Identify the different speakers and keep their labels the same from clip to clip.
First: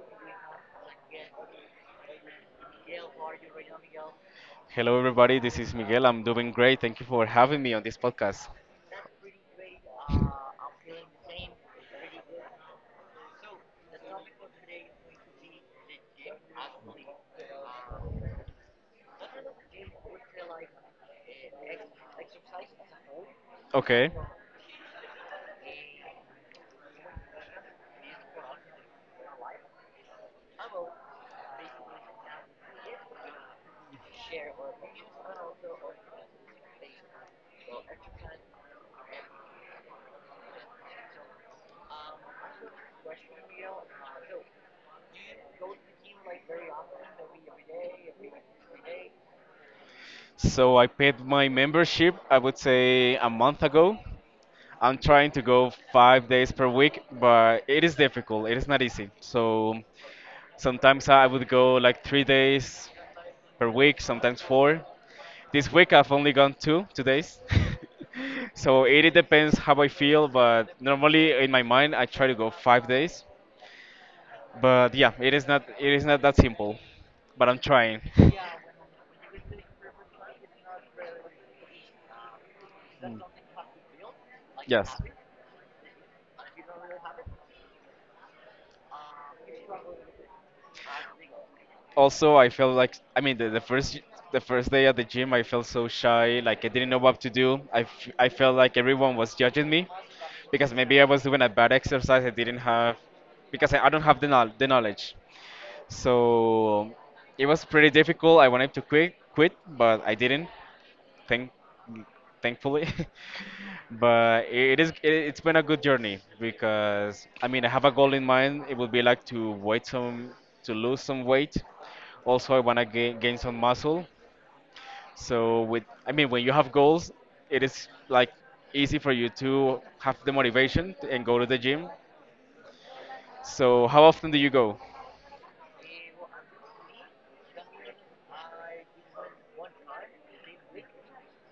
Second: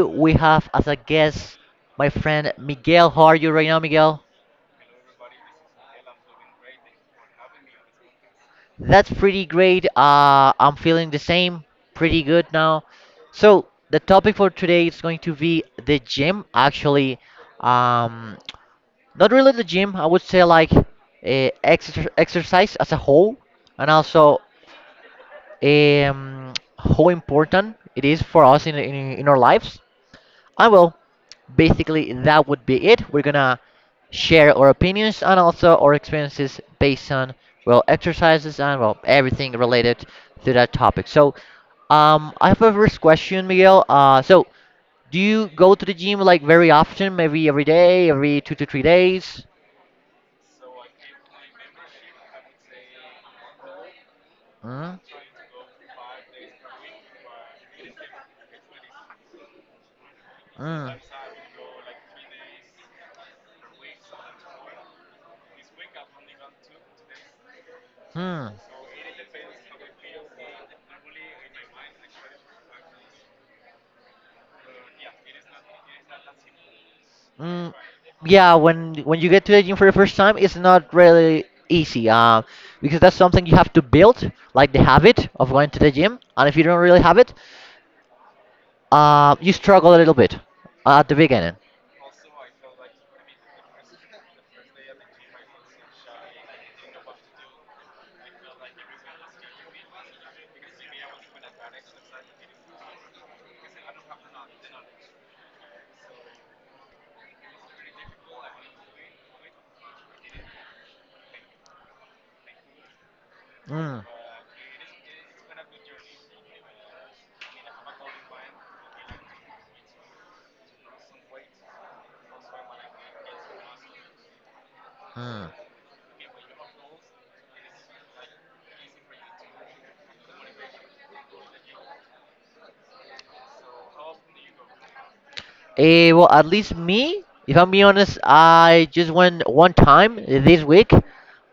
Speaker 1: we have as a guest my friend Miguel. How are you right now, Miguel?
Speaker 2: Hello, everybody. This is Miguel. I'm doing great. Thank you for having me on this podcast.
Speaker 1: That's pretty great. I'm feeling the same, pretty good now. So, the topic for today is going to be the gym, actually. Um, Not really the gym, I would say like exercise as a whole, and
Speaker 2: Okay,
Speaker 1: also um, how important it is for us in our lives. I will. Basically, that would be it. We're gonna share our opinions and also our experiences based on well exercises and well everything related to that topic. So, I have a first question, Miguel. So do you go to the gym like very often? Maybe every day, every 2 to 3 days?
Speaker 2: so I paid my membership, I would say a month ago.
Speaker 1: Mm.
Speaker 2: I'm trying to go 5 days per week, but it is difficult. It is not easy. So
Speaker 1: Mm.
Speaker 2: sometimes I would go like 3 days per week, sometimes four. This week I've only gone two days.
Speaker 1: Hmm.
Speaker 2: So it depends how I feel, but normally in my mind I try to go 5 days. But yeah, it is not that simple. But I'm
Speaker 1: Mm,
Speaker 2: trying.
Speaker 1: yeah, when you get to the gym for the first time, it's not really easy, because that's something you have to build, like the
Speaker 2: Yes.
Speaker 1: habit of going to the gym. And if you don't really have it, you struggle a little bit at the beginning.
Speaker 2: Also, I felt like the first day at the gym, I felt so shy, like I didn't know what to do. I felt like everyone was judging me because maybe I was doing a bad exercise. I didn't have because I don't have the knowledge. So it was pretty difficult. I wanted to quit, but I didn't. Thank thankfully.
Speaker 1: Mm.
Speaker 2: but it is it, it's been a good journey because I mean I have a goal in mind. It would be like to weight some to lose some weight. Also, I want to gain some muscle.
Speaker 1: Mm.
Speaker 2: So with I mean when you have goals, it is like easy for you to have the motivation and go to the gym. So how often do you go?
Speaker 1: Well, at least me, if I'm being honest, I just went one time this week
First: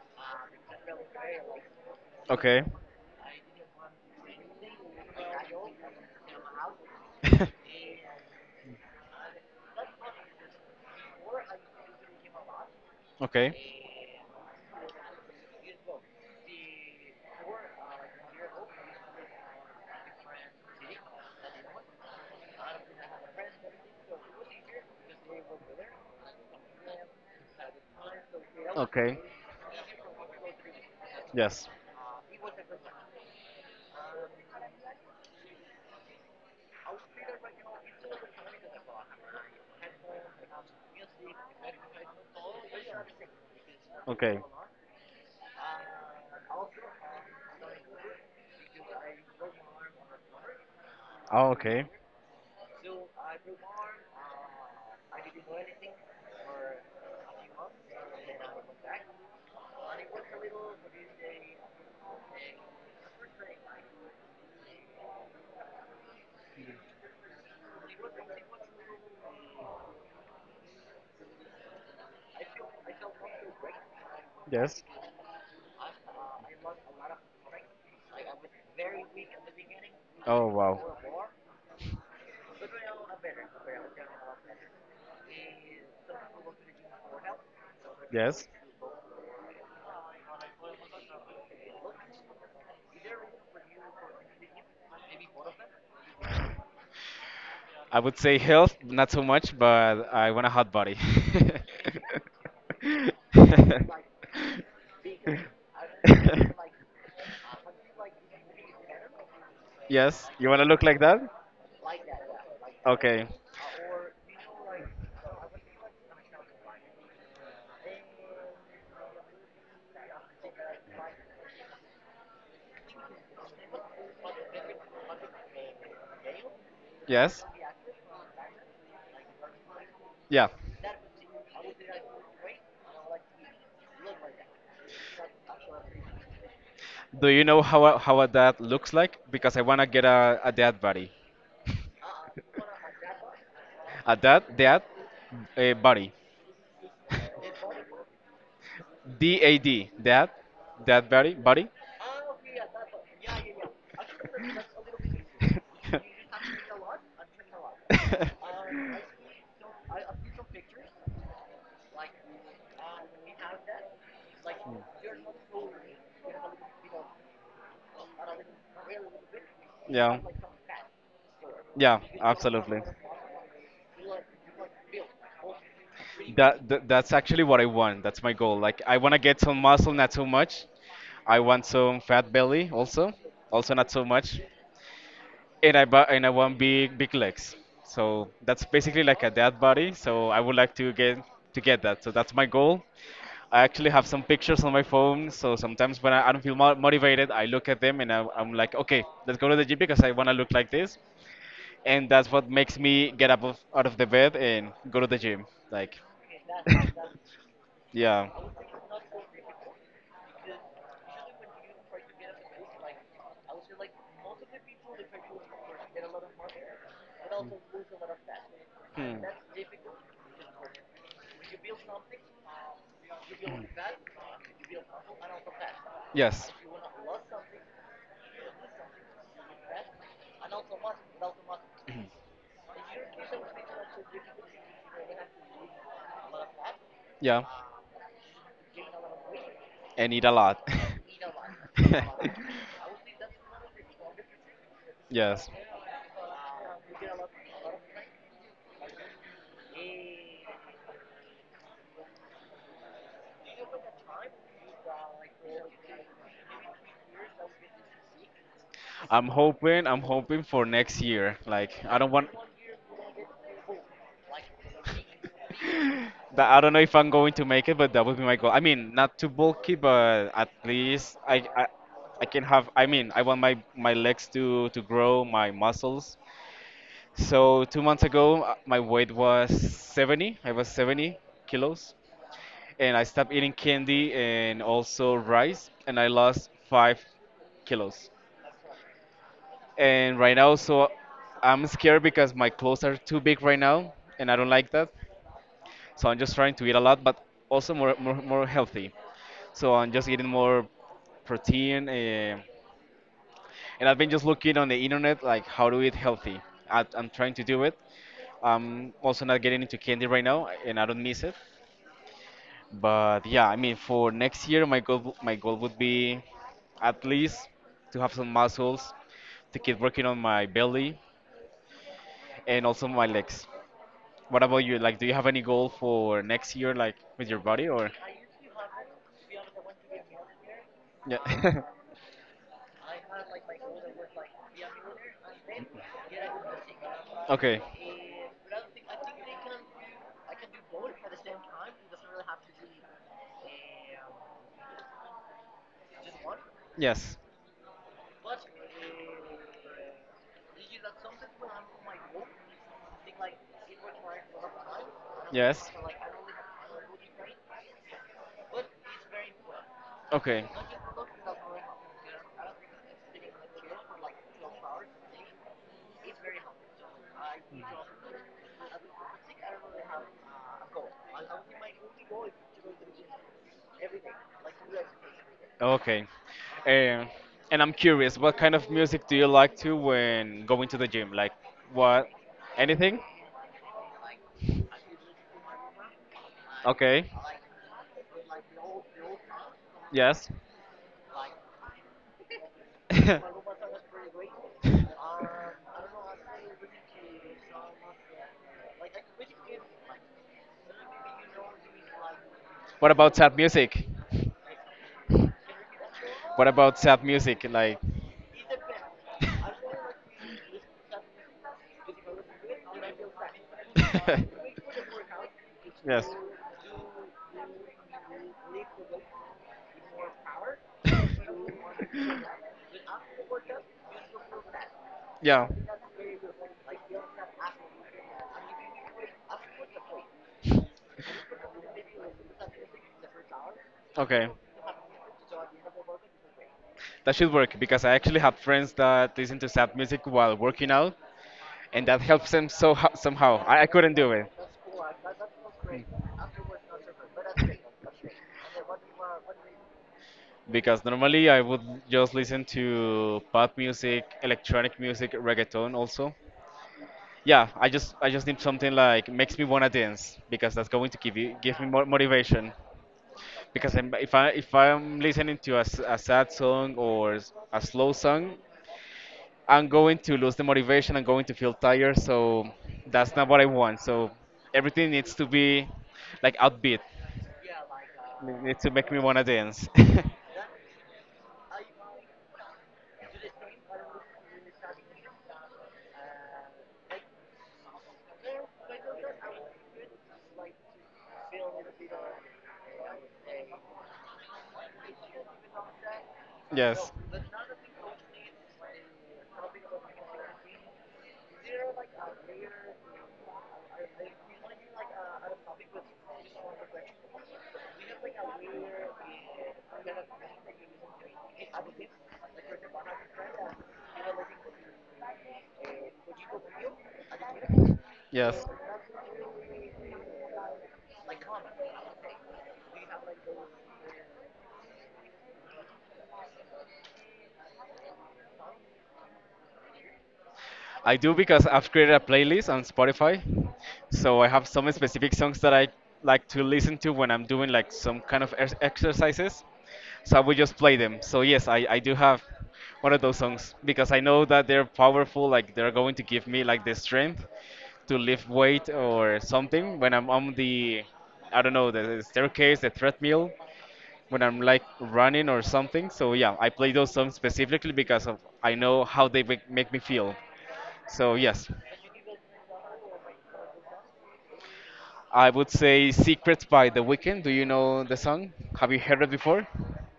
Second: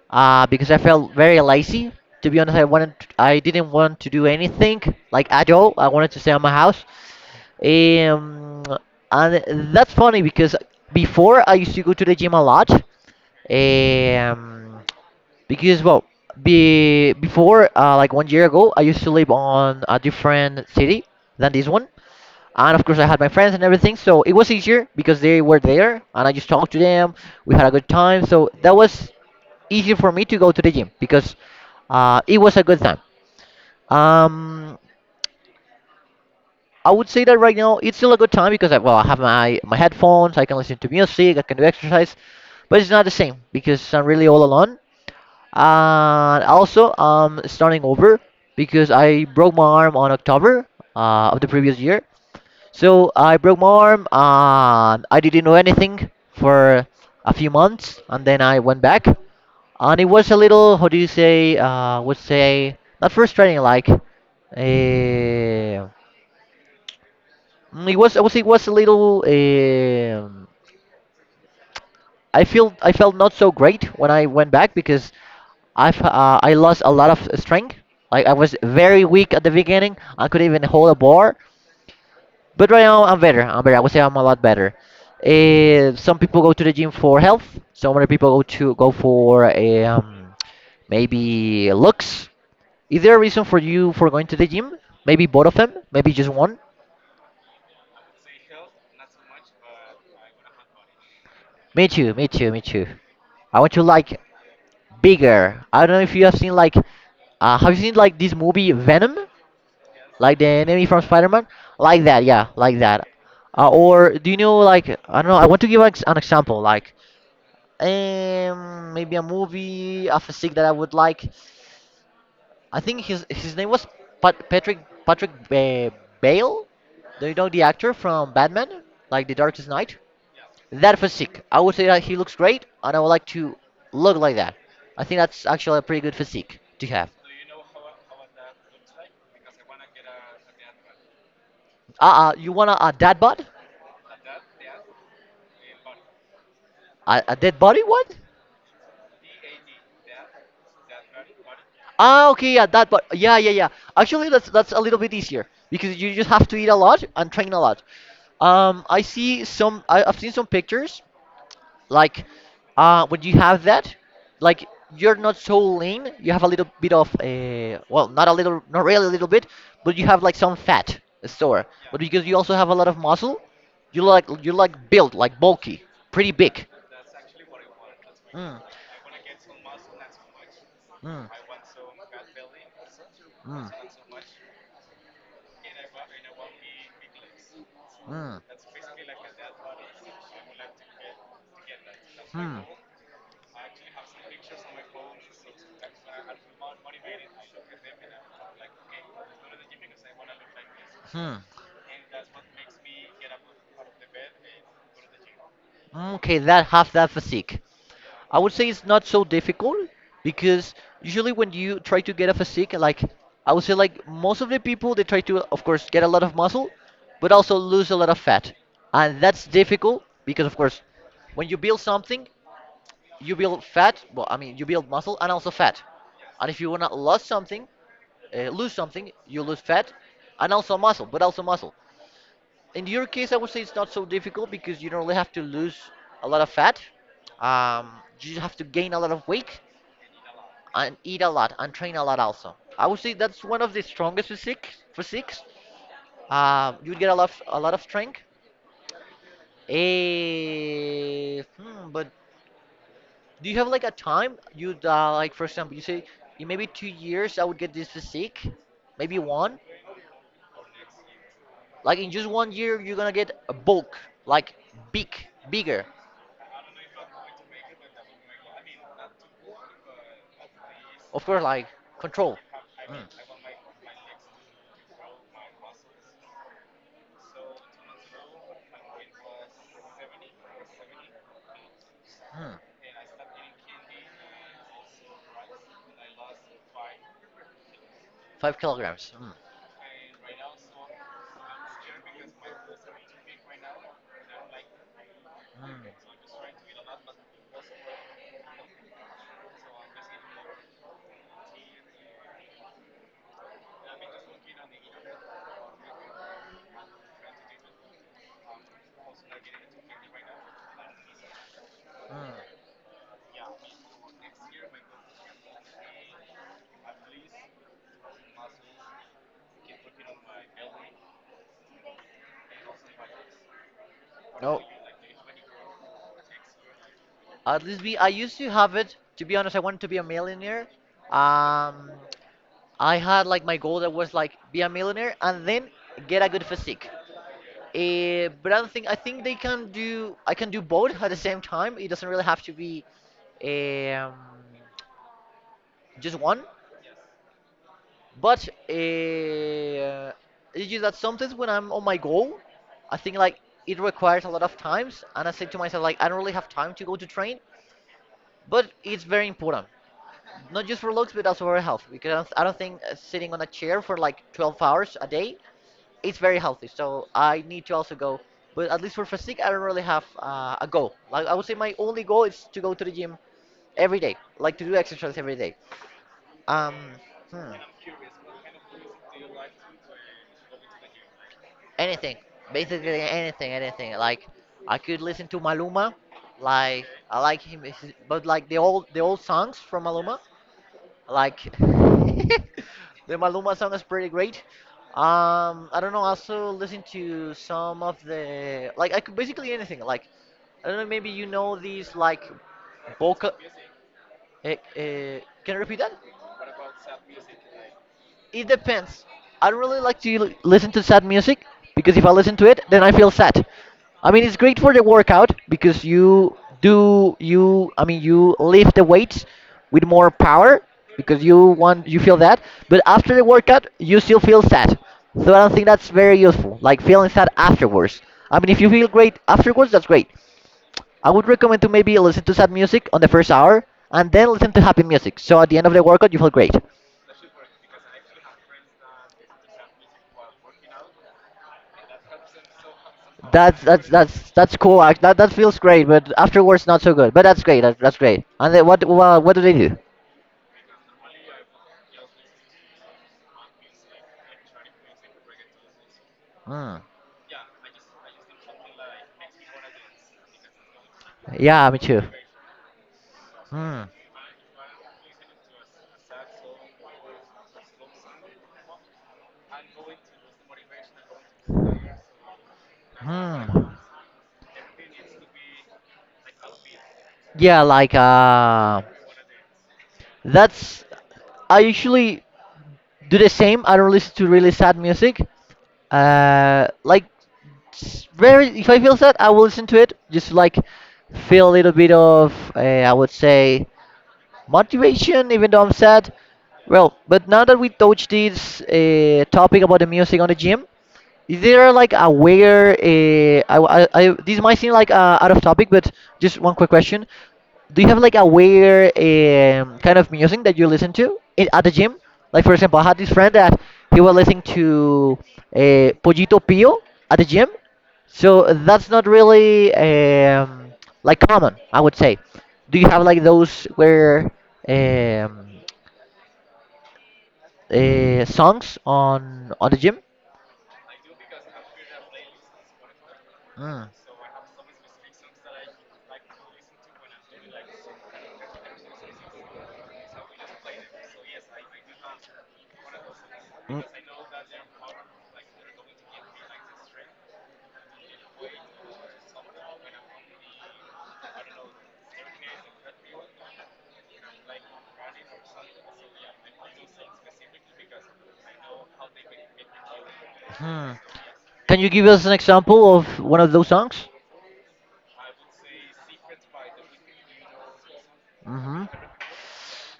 Speaker 1: because I felt very lazy. To be honest,
Speaker 2: Okay.
Speaker 1: I didn't want to do anything like at all. I wanted to stay at my house. Um, and that's funny because before I used to go to the gym a lot.
Speaker 2: Okay.
Speaker 1: Um, because well, be before like one year ago, I used to live on a different city than this one. And of course, I had my friends and everything, so it was easier because they were there, and I just talked to them. We had a good time, so that was
Speaker 2: Okay.
Speaker 1: easier for me to go to the gym because
Speaker 2: Yes.
Speaker 1: it was a good time. Um, I would say that right now it's still a good time because well, I have my headphones, I can listen to music, I can do exercise, but it's not the same because I'm really
Speaker 2: Okay.
Speaker 1: all alone. And also, I'm starting over because I broke my arm on October of the
Speaker 2: Oh,
Speaker 1: previous
Speaker 2: okay.
Speaker 1: year. So I broke my arm and I didn't know anything for a few months, and then I went back, and it was a little, how do you say, would say not frustrating, like, it it was a little, I felt not so great when I went back
Speaker 2: Yes.
Speaker 1: because I lost a lot of strength. Like I was very weak at the beginning. I couldn't
Speaker 2: Oh,
Speaker 1: even hold a
Speaker 2: wow.
Speaker 1: bar. But right now I'm better. I'm better. I would say I'm a lot better. Some people go to the gym for health. Some other people go
Speaker 2: Yes.
Speaker 1: to go for maybe looks. Is there a reason for you for going to the gym? Maybe both of them. Maybe just one.
Speaker 2: I would say health, not so much, but I want a hot body.
Speaker 1: Me too. Me too. Me too. I want to like bigger. I don't know if you have seen have you seen like this movie Venom?
Speaker 2: yes,
Speaker 1: Like the
Speaker 2: you want to look
Speaker 1: enemy
Speaker 2: like
Speaker 1: from
Speaker 2: that?
Speaker 1: Spider-Man? Like that. Yeah. Like that.
Speaker 2: Okay.
Speaker 1: Or do you know like I don't know? I want to give an example like. Maybe a movie of a sick that I would like. I think his name was Pat Patrick Patrick Bale. Do you
Speaker 2: Yes.
Speaker 1: know the actor from Batman, like The Darkest Knight?
Speaker 2: Yeah.
Speaker 1: That physique, I would say that he looks great, and I would like to look like that. I think that's actually a pretty good physique to have.
Speaker 2: Do you know how a dad looks like? Because I want to get a dad body.
Speaker 1: You wanna a dad bod?
Speaker 2: A dad dad a body.
Speaker 1: A dead body? What?
Speaker 2: DAD. Dad body.
Speaker 1: Ah, okay, yeah, that, but yeah, yeah, yeah. Actually, that's a little bit easier because you just have to eat a lot and train a lot. I see some. I've seen some pictures like, when you have that, like you're not so lean. You have a little bit of a well, not a little, not really a little bit, but you
Speaker 2: Yeah,
Speaker 1: have like some fat store.
Speaker 2: yeah,
Speaker 1: But because you also have a
Speaker 2: absolutely.
Speaker 1: lot of muscle, you like built like bulky, pretty big.
Speaker 2: That's actually what I want. That's my goal.
Speaker 1: Mm.
Speaker 2: Like I want to get some muscle, not too much.
Speaker 1: Mm.
Speaker 2: I want some fat belly also,
Speaker 1: Mm.
Speaker 2: also not so much. And I want big legs. So
Speaker 1: Mm.
Speaker 2: that's basically like a dead body. So I would like to get that. So that's my
Speaker 1: Hmm.
Speaker 2: goal. I actually have some pictures on my phone, so sometimes when I don't feel motivated, I look at them and I'm like, okay, let's go to the gym because I want to look like this,
Speaker 1: Hmm.
Speaker 2: and that's what makes me get up of, out of the bed and go to the gym. Like,
Speaker 1: Okay, that have that physique.
Speaker 2: yeah.
Speaker 1: I would say it's not so difficult because usually when you try to get a physique, like I would say, like most of the people, they try to, of course, get a lot of muscle, but also lose a lot of fat, and
Speaker 2: Hmm.
Speaker 1: that's difficult because, of course, when you build something, you build fat. Well, I mean, you build muscle and also fat,
Speaker 2: Yes,
Speaker 1: and if you wanna lose something, you lose fat and also muscle, but also muscle. In your case, I would say it's not so difficult because you don't really have to lose a lot of fat.
Speaker 2: yeah,
Speaker 1: Um, you just have to gain a lot of weight
Speaker 2: and eat a lot.
Speaker 1: and eat a lot and train a lot also. I would say that's one of the strongest physiques.
Speaker 2: Yes.
Speaker 1: You'd get a lot of strength. But do you have like a time you'd like for example you say in maybe 2 years I would get this physique, maybe
Speaker 2: I'm
Speaker 1: one.
Speaker 2: hoping, I'm hoping for next year. Like, I
Speaker 1: Like
Speaker 2: don't
Speaker 1: in just
Speaker 2: want.
Speaker 1: one year, you're gonna get a bulk, like big, bigger.
Speaker 2: That I don't know if I'm going to make it, but that would be my goal. I mean, not too bulky, but at least
Speaker 1: Of course,
Speaker 2: I, I,
Speaker 1: like
Speaker 2: I
Speaker 1: control.
Speaker 2: can have. I
Speaker 1: Mm.
Speaker 2: mean, I want my my legs to grow, my muscles. So 2 months ago, my weight was 70. I was 70 kilos,
Speaker 1: Mm.
Speaker 2: and I stopped eating candy and also rice, and I lost 5 kilos.
Speaker 1: 5 kilograms. Mm.
Speaker 2: And right now, so I'm scared because my clothes are too big right now, and I don't like that.
Speaker 1: Mm.
Speaker 2: So I'm just trying to eat a lot, but also more healthy. So I'm just eating more protein, and I've been just looking on the internet like how to eat healthy. I'm trying to do it. I'm also not getting into candy right now, and I don't miss it.
Speaker 1: Mm.
Speaker 2: But yeah, I mean, for next year, my goal would be at least to have some muscles, to keep working on my belly and also my legs. What about
Speaker 1: No,
Speaker 2: you? Like, do you have any goal for next year, like with your
Speaker 1: at
Speaker 2: body
Speaker 1: least
Speaker 2: or?
Speaker 1: be. I used to have it. To be honest, I wanted to be a millionaire.
Speaker 2: Yeah.
Speaker 1: Um, I had like my goal that was like be a millionaire and then get a good physique.
Speaker 2: okay.
Speaker 1: But I don't think I think they can do I can do both at the same time. It doesn't really have to be um, just one.
Speaker 2: Yes.
Speaker 1: But it's just that sometimes when I'm on my goal, I think like it requires a lot of times, and I say to
Speaker 2: Yes.
Speaker 1: myself like I don't really have time to go to train. But it's very important,
Speaker 2: Okay.
Speaker 1: not just for looks but also for health, because I don't think sitting on a chair for like 12 hours a day it's very healthy. So I need to also go. But at least for physique, I don't really have a goal. Like I would say, my only goal is to go to the gym every day, like to do exercise every day.
Speaker 2: Okay.
Speaker 1: Um,
Speaker 2: Um,
Speaker 1: hmm,
Speaker 2: and I'm curious, what kind of music do you like to when going to the gym? Like what?
Speaker 1: anything, basically
Speaker 2: Anything?
Speaker 1: anything, anything. Like I could listen to Maluma, like
Speaker 2: Okay.
Speaker 1: I like him, but like the old songs from Maluma.
Speaker 2: Yes.
Speaker 1: Like the Maluma song is pretty great. I don't know. Also listen to some of the like I could basically anything. Like I don't know. Maybe you know these like
Speaker 2: What about
Speaker 1: vocal.
Speaker 2: sad music?
Speaker 1: Can you repeat that?
Speaker 2: What about sad music? Like
Speaker 1: It depends. I don't really like to listen to sad music because if I listen to it, then I feel sad. I mean, it's great for the workout because
Speaker 2: Yes.
Speaker 1: you do you. I mean, you lift the weights with more power because you feel that. But after the workout, you still feel sad. So I
Speaker 2: Yeah.
Speaker 1: don't think that's very useful. Like feeling sad afterwards. I mean, if you feel great afterwards, that's great. I would recommend to maybe listen to sad music on the first hour and
Speaker 2: Okay.
Speaker 1: then listen to happy music. So at the end of the workout, you feel great.
Speaker 2: That should work because I actually have friends that listen to sad music while working out, and that helps them so somehow.
Speaker 1: That's
Speaker 2: I
Speaker 1: that's
Speaker 2: couldn't do it.
Speaker 1: that's that's cool. Act That feels great, but afterwards not so good. But that's great. That's that's great. And then what well, what do they do?
Speaker 2: Because normally I would just listen to pop music, electronic music, reggaeton also.
Speaker 1: Hmm.
Speaker 2: Yeah, I just need something like makes me wanna dance because that's going to give me
Speaker 1: Yeah, me
Speaker 2: more
Speaker 1: too.
Speaker 2: motivation. Because
Speaker 1: Hmm.
Speaker 2: I'm, if I if I'm listening to a sad song or a slow song, I'm going to lose the motivation. I'm going to feel tired. So that's not what I
Speaker 1: Hmm.
Speaker 2: want. So everything needs to be like upbeat.
Speaker 1: Yeah, like
Speaker 2: It needs to make me wanna dance.
Speaker 1: that's I usually do the same. I don't listen to really sad music. Like very if I feel sad, I will listen to it just to, like feel a little bit of I would say motivation, even though I'm sad.
Speaker 2: yes.
Speaker 1: Well, but now that we touched this topic about the music on the gym, is there like a where I this might seem like out of topic, but just one quick question: do you have like a weird kind of music that you listen to at the gym? Like for example, I had this friend that he was listening to Pollito Pio at the gym,
Speaker 2: Yes.
Speaker 1: so that's not really like common, I would say. Do you have like those where um, songs on the gym?
Speaker 2: I do because I've created a playlist on Spotify.
Speaker 1: Mm.
Speaker 2: So I have some specific songs that I like to listen to when I'm doing like some kind of exercises. So I will just play them. So yes, I do have one of those songs because I know that they're powerful, like they're going to give me like the strength to lift weight or something when I'm on the I don't know, the staircase, the treadmill, when I'm like running or something. So yeah, I play those songs specifically because of I know how they make me feel.
Speaker 1: Mhm.
Speaker 2: So yes,
Speaker 1: Can you give us an example of one of those songs?
Speaker 2: I would say "Secrets" by The Weeknd. Do you know the song? Have you
Speaker 1: Hmm.
Speaker 2: heard it before?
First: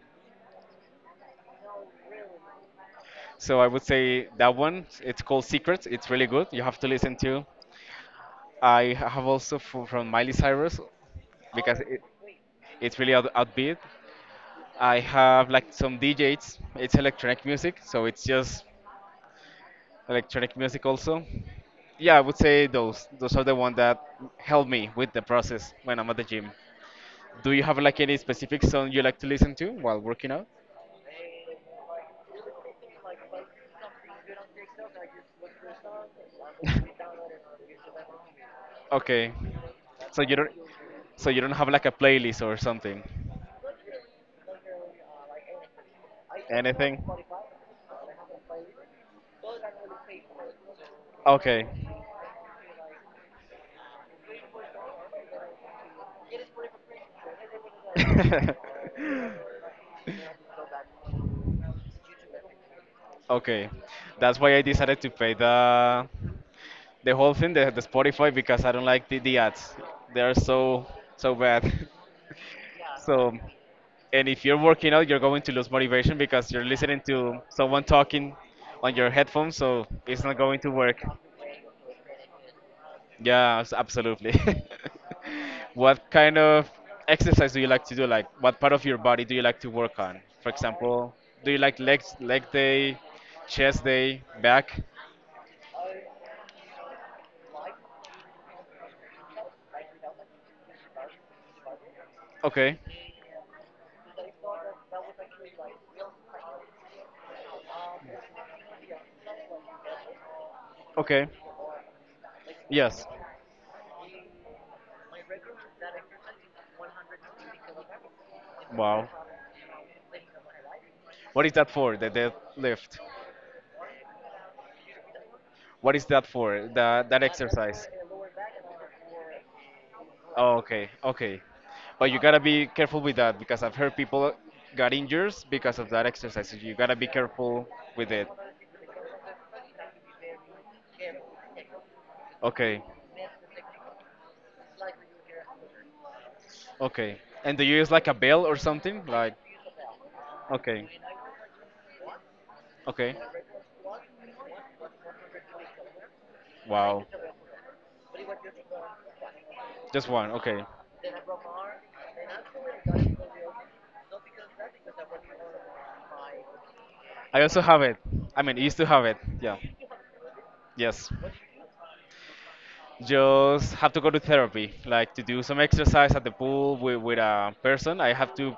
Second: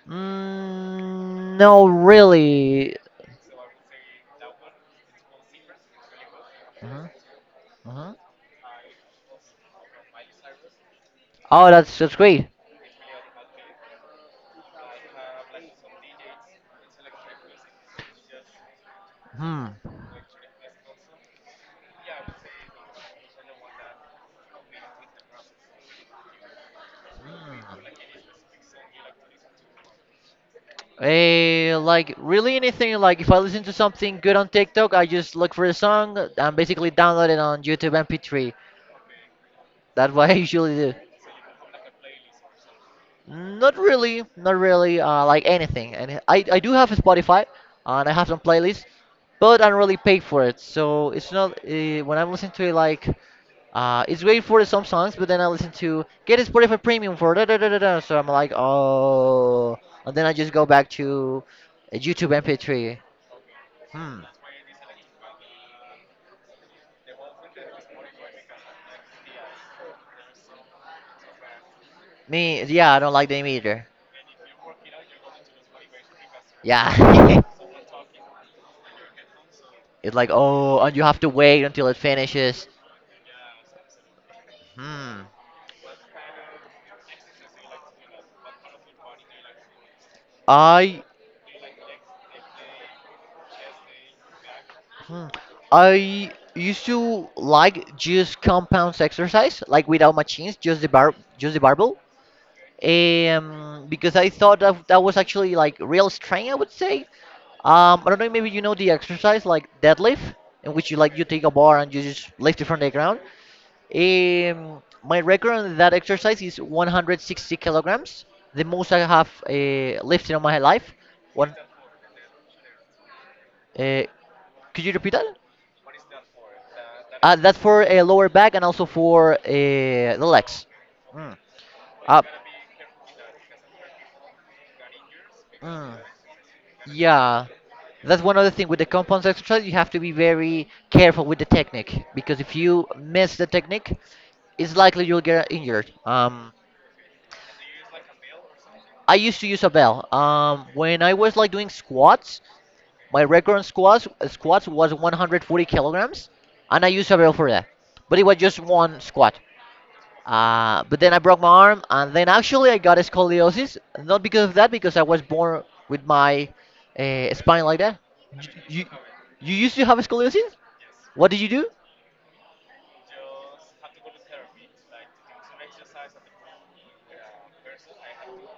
Speaker 1: Mm, no, really.
Speaker 2: So I would say that one. It's called "Secrets." It's really good. You have to
Speaker 1: Hmm.
Speaker 2: listen to.
Speaker 1: Hmm.
Speaker 2: I have also from Miley Cyrus
Speaker 1: Oh,
Speaker 2: because
Speaker 1: that's
Speaker 2: it,
Speaker 1: that's great.
Speaker 2: it's really out, outbeat. I have like some DJs. It's electronic music, so it's just
Speaker 1: Hmm.
Speaker 2: electronic music also. Yeah, I would say those. Those are the one that help me with the process when I'm at the gym. Do you have like any specific song you like to listen to while working out?
Speaker 1: Like really anything. Like if I listen to something good on TikTok, I just look for a song and basically download it on YouTube MP3.
Speaker 2: Okay.
Speaker 1: That's
Speaker 2: So
Speaker 1: what I
Speaker 2: you don't
Speaker 1: usually do.
Speaker 2: so you don't have like a playlist or something.
Speaker 1: Not really, not really. Like anything, and I do have a
Speaker 2: Anything?
Speaker 1: Spotify, and I have some playlists, but I don't really pay for it. So it's not
Speaker 2: Okay.
Speaker 1: when I'm listening to it like. It's great for some songs, but then I listen to get a Spotify Premium for da da da da da. So I'm like, oh, and then I just go back to YouTube MP3.
Speaker 2: okay.
Speaker 1: Hmm.
Speaker 2: That's why I decided to pay the whole thing, the Spotify because I don't like the ads. They are so so bad.
Speaker 1: Me, yeah, I don't like
Speaker 2: So
Speaker 1: them either.
Speaker 2: and if you're working out, you're going to lose motivation because you're listening to
Speaker 1: Yeah.
Speaker 2: someone talking on your headphones, so
Speaker 1: It's
Speaker 2: it's
Speaker 1: like,
Speaker 2: not going to
Speaker 1: oh, and
Speaker 2: work.
Speaker 1: you have to wait until it finishes.
Speaker 2: Yeah, absolutely.
Speaker 1: Hmm.
Speaker 2: What kind of exercise do you like to do? Like, what part of your body do you like to work on? For
Speaker 1: I
Speaker 2: example, do you like legs, leg day, chest day, back?
Speaker 1: Hmm. I used to like just compounds exercise, like without machines, just the bar, just the barbell,
Speaker 2: Okay,
Speaker 1: because I thought that that was actually like real strength, I would say. I don't know. Maybe you know the exercise like deadlift, in which you
Speaker 2: okay,
Speaker 1: take a bar and you just lift it from the
Speaker 2: yes.
Speaker 1: ground. My record on that exercise is 160 kilograms, the most I
Speaker 2: Wow.
Speaker 1: have lifted in my life.
Speaker 2: What is
Speaker 1: One.
Speaker 2: that for? The deadlift?
Speaker 1: Uh, could you repeat that?
Speaker 2: What is that for? The, that
Speaker 1: That's for
Speaker 2: exercise?
Speaker 1: a lower back and also for the
Speaker 2: Oh,
Speaker 1: legs.
Speaker 2: okay,
Speaker 1: Mm.
Speaker 2: okay. But you
Speaker 1: Uh,
Speaker 2: gotta be careful with that because I've heard people got injuries because of
Speaker 1: mm,
Speaker 2: that exercise. So you gotta be
Speaker 1: yeah,
Speaker 2: careful with
Speaker 1: that's
Speaker 2: it.
Speaker 1: one other thing with the compound exercise. You have to be very careful with the technique, because if
Speaker 2: Okay,
Speaker 1: you miss the technique, it's likely you'll get injured.
Speaker 2: okay. And do you use like a bell or something?
Speaker 1: I
Speaker 2: Like,
Speaker 1: used to use a bell.
Speaker 2: okay,
Speaker 1: When I was like doing squats,
Speaker 2: okay.
Speaker 1: my record on squats was 140 kilograms, and I
Speaker 2: Wow.
Speaker 1: used a bell for that. But it was just one squat.
Speaker 2: Just one, okay.
Speaker 1: But then I broke my arm, and then actually I got a scoliosis. Not because of that, because I was born with my
Speaker 2: I also
Speaker 1: spine like
Speaker 2: have it.
Speaker 1: that.
Speaker 2: I
Speaker 1: You,
Speaker 2: mean, I used to
Speaker 1: you,
Speaker 2: have it.
Speaker 1: you
Speaker 2: Yeah.
Speaker 1: used to have a scoliosis?
Speaker 2: Yes.
Speaker 1: What did you do?
Speaker 2: Just have to go to therapy, like to do some exercise at the pool with a person. I have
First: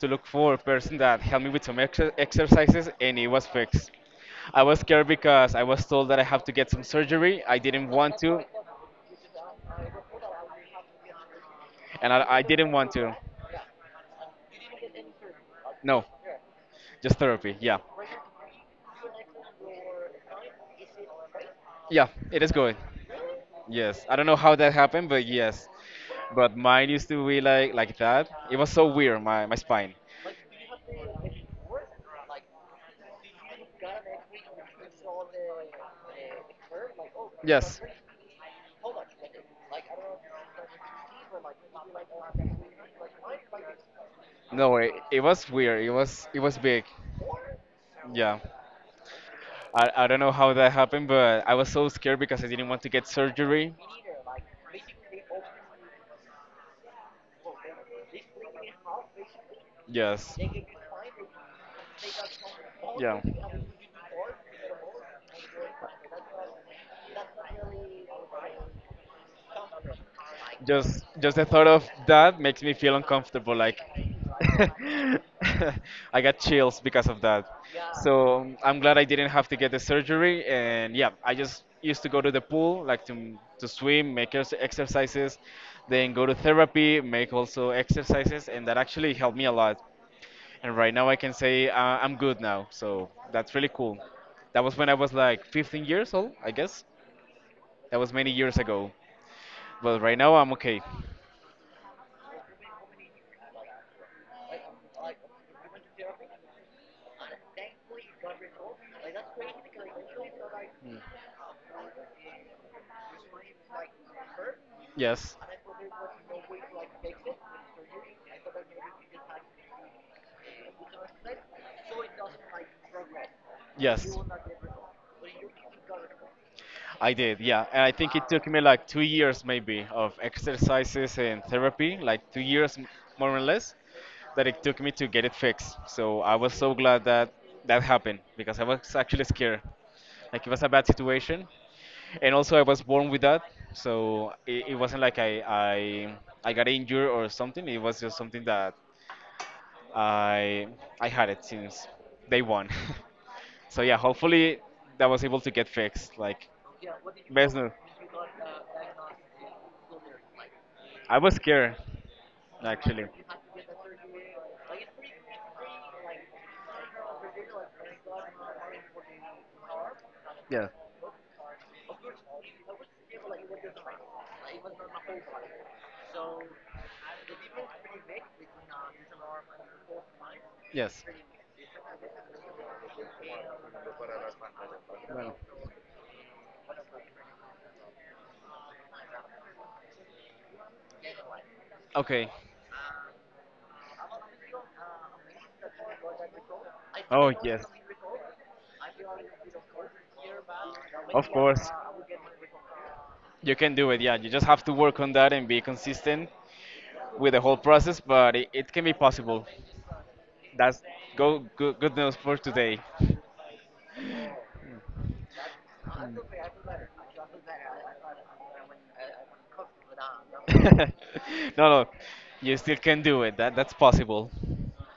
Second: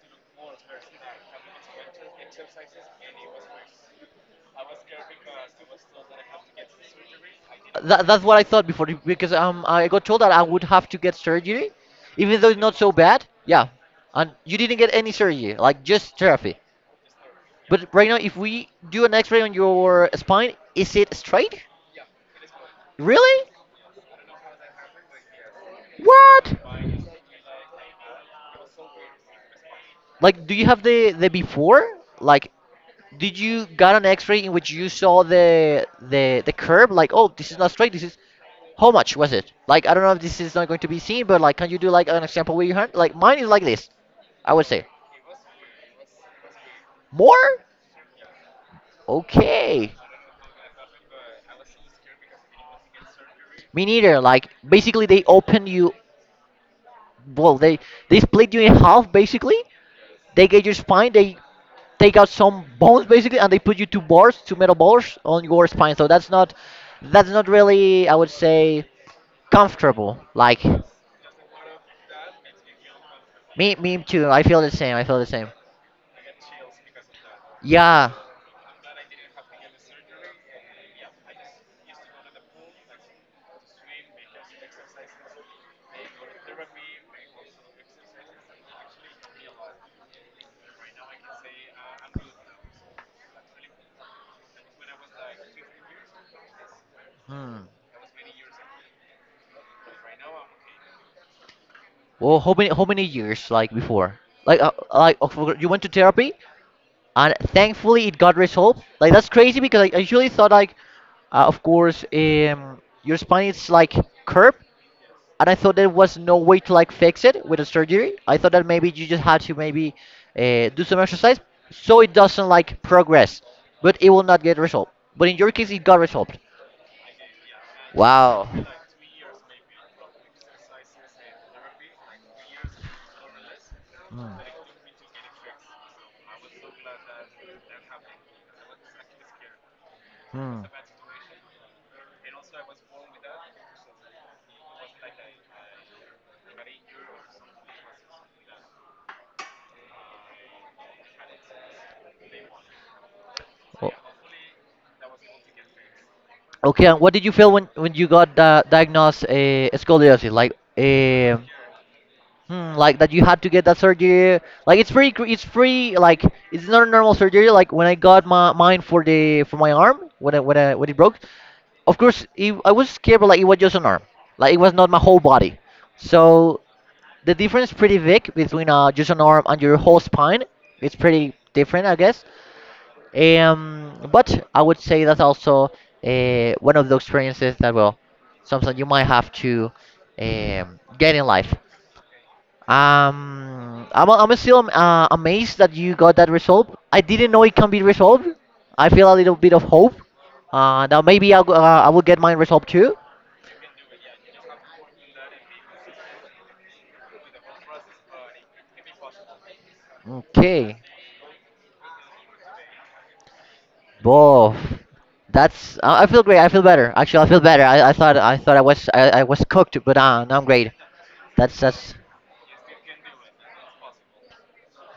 Speaker 2: to look for a person that helped me with some exercises, and it was fixed. I was scared because I was told that I have to get some surgery. I didn't
Speaker 1: That,
Speaker 2: want
Speaker 1: that's what
Speaker 2: to,
Speaker 1: I thought before, because I got told that I would have to get surgery,
Speaker 2: and I,
Speaker 1: even
Speaker 2: I
Speaker 1: though it's
Speaker 2: didn't
Speaker 1: not
Speaker 2: want
Speaker 1: so
Speaker 2: to.
Speaker 1: bad. Yeah, and you didn't get any surgery, like
Speaker 2: No,
Speaker 1: just therapy.
Speaker 2: just therapy. Yeah,
Speaker 1: But right now, if we do an X-ray on your spine, is it straight?
Speaker 2: yeah, it is good.
Speaker 1: Really?
Speaker 2: Yes, I don't know how that happened, but yes. But
Speaker 1: What?
Speaker 2: mine used to be like that. It was so weird, my spine.
Speaker 1: Like, do you have the before? Like, did you got an X-ray in which you saw the curve? Like, oh, this is not
Speaker 2: Yes.
Speaker 1: straight. This is how much was it? Like, I don't know if this is not going to be seen, but like, can you do like an example with your hand? Like, mine is like this. I would
Speaker 2: No,
Speaker 1: say
Speaker 2: it was weird. It was big.
Speaker 1: more.
Speaker 2: Yeah. I,
Speaker 1: Okay.
Speaker 2: I don't know how that happened, but I was so scared because I didn't want to get surgery.
Speaker 1: Me neither. Like, basically, they open you. Well, they split you in half basically.
Speaker 2: Yes.
Speaker 1: They get your spine. They take out some bones
Speaker 2: Yeah.
Speaker 1: basically, and they put you two bars, two metal bars on your spine. So that's not really, I would say, comfortable. Like
Speaker 2: Just the thought of that makes me feel uncomfortable.
Speaker 1: me,
Speaker 2: Like
Speaker 1: me too. I feel the same. I feel the same.
Speaker 2: I got chills because of that.
Speaker 1: Yeah.
Speaker 2: So I'm glad I didn't have to get the surgery. And yeah, I just used to go to the pool, like to swim, make exercises, then go to therapy, make also exercises, and that actually helped me a lot. And right now I can say I'm good now. So that's really cool. That was when I was like 15 years old, I guess.
Speaker 1: Hmm.
Speaker 2: That was many years ago. But right now I'm okay.
Speaker 1: Well, how many years like before? Like, you went to therapy, and thankfully it got resolved. Like that's crazy because I usually thought like, of course, your spine is like curved,
Speaker 2: Yes,
Speaker 1: and I thought there was no way to like fix it with a surgery. I thought that maybe you just had to maybe do some exercise so it doesn't like progress, but it
Speaker 2: yes,
Speaker 1: will not get resolved. But in your case, it got resolved.
Speaker 2: I did. Yeah, and I think it took
Speaker 1: Wow.
Speaker 2: me like 2 years maybe of exercises and therapy, like more or less,
Speaker 1: Mm,
Speaker 2: that it took me to get it fixed. So I was so glad that that happened because I was actually scared. Like it was
Speaker 1: mm.
Speaker 2: a bad situation, and also I was born with that, so it wasn't like I got injured or something. It was just something that I I had it since day one. So
Speaker 1: O-
Speaker 2: yeah, hopefully that was able to get fixed. Like
Speaker 1: Okay, and what did you feel
Speaker 2: Business.
Speaker 1: when you got diagnosed scoliosis? Like,
Speaker 2: I was scared,
Speaker 1: Hmm, like
Speaker 2: actually.
Speaker 1: that you had to get that surgery. Like it's pretty. Like it's not a normal surgery. Like when I got my mine for the for my arm when I, when
Speaker 2: Yeah.
Speaker 1: I, when it broke, of course it, I was scared, but like it was just an arm. Like it was not my whole body. So the difference is pretty big between just an arm and your whole spine. It's
Speaker 2: Yes.
Speaker 1: pretty different, I guess. But I would say that's
Speaker 2: Well,
Speaker 1: also one of the experiences that well, something you might have to get in life.
Speaker 2: okay.
Speaker 1: I'm still amazed that you got that resolve. I didn't
Speaker 2: Oh,
Speaker 1: know it
Speaker 2: yes.
Speaker 1: can be resolved. I feel a little bit of hope. Now
Speaker 2: Of
Speaker 1: maybe
Speaker 2: course.
Speaker 1: I will get mine resolved too.
Speaker 2: You can do it, yeah. You just have to work on that and be consistent with the whole process, but it can be possible.
Speaker 1: Okay,
Speaker 2: That's good news for today.
Speaker 1: both. That's I feel great. I feel better. Actually, I feel better. I thought I thought I was cooked, but now I'm great.
Speaker 2: No,
Speaker 1: That's
Speaker 2: no.
Speaker 1: that's
Speaker 2: You still can do it. That's possible.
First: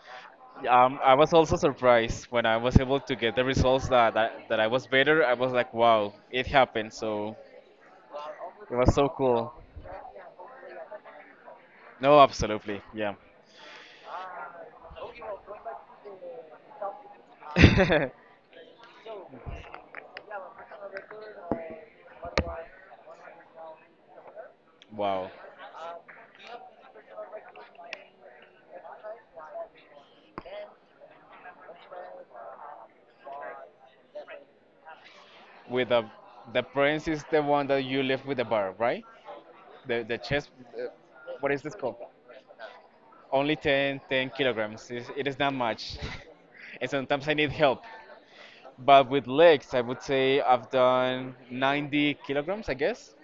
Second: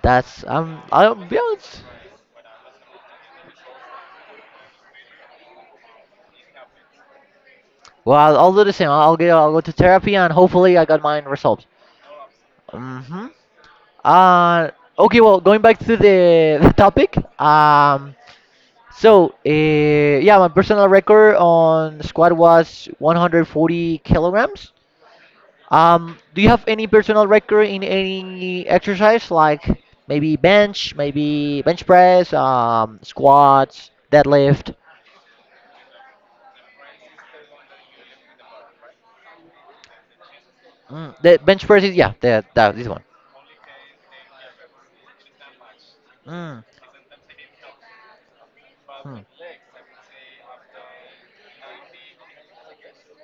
Speaker 1: that's
Speaker 2: Um,
Speaker 1: I
Speaker 2: I
Speaker 1: don't
Speaker 2: was
Speaker 1: be
Speaker 2: also
Speaker 1: honest.
Speaker 2: surprised when I was able to get the results that I was better. I was like, wow, it happened. So
Speaker 1: Well, I'll do the
Speaker 2: it
Speaker 1: same.
Speaker 2: was so
Speaker 1: I'll
Speaker 2: cool.
Speaker 1: go to therapy and hopefully I got mine resolved.
Speaker 2: No, absolutely, yeah.
Speaker 1: Mhm. Uh, okay, well, going back to the topic. Um, so, uh, yeah, my personal record on squat was 140 kilograms.
Speaker 2: Wow,
Speaker 1: Do you have any personal record in any exercise like maybe bench press, squats, deadlift?
Speaker 2: with the prince is the one that you left with the bar, right? The chest. Uh,
Speaker 1: Mm, the
Speaker 2: what is
Speaker 1: bench
Speaker 2: this
Speaker 1: press is
Speaker 2: called?
Speaker 1: yeah, the, that this one.
Speaker 2: Only ten kilograms. It is not much,
Speaker 1: Mm,
Speaker 2: and sometimes I need help. But
Speaker 1: hmm.
Speaker 2: with legs, I would say I've done 90 kilograms, I guess.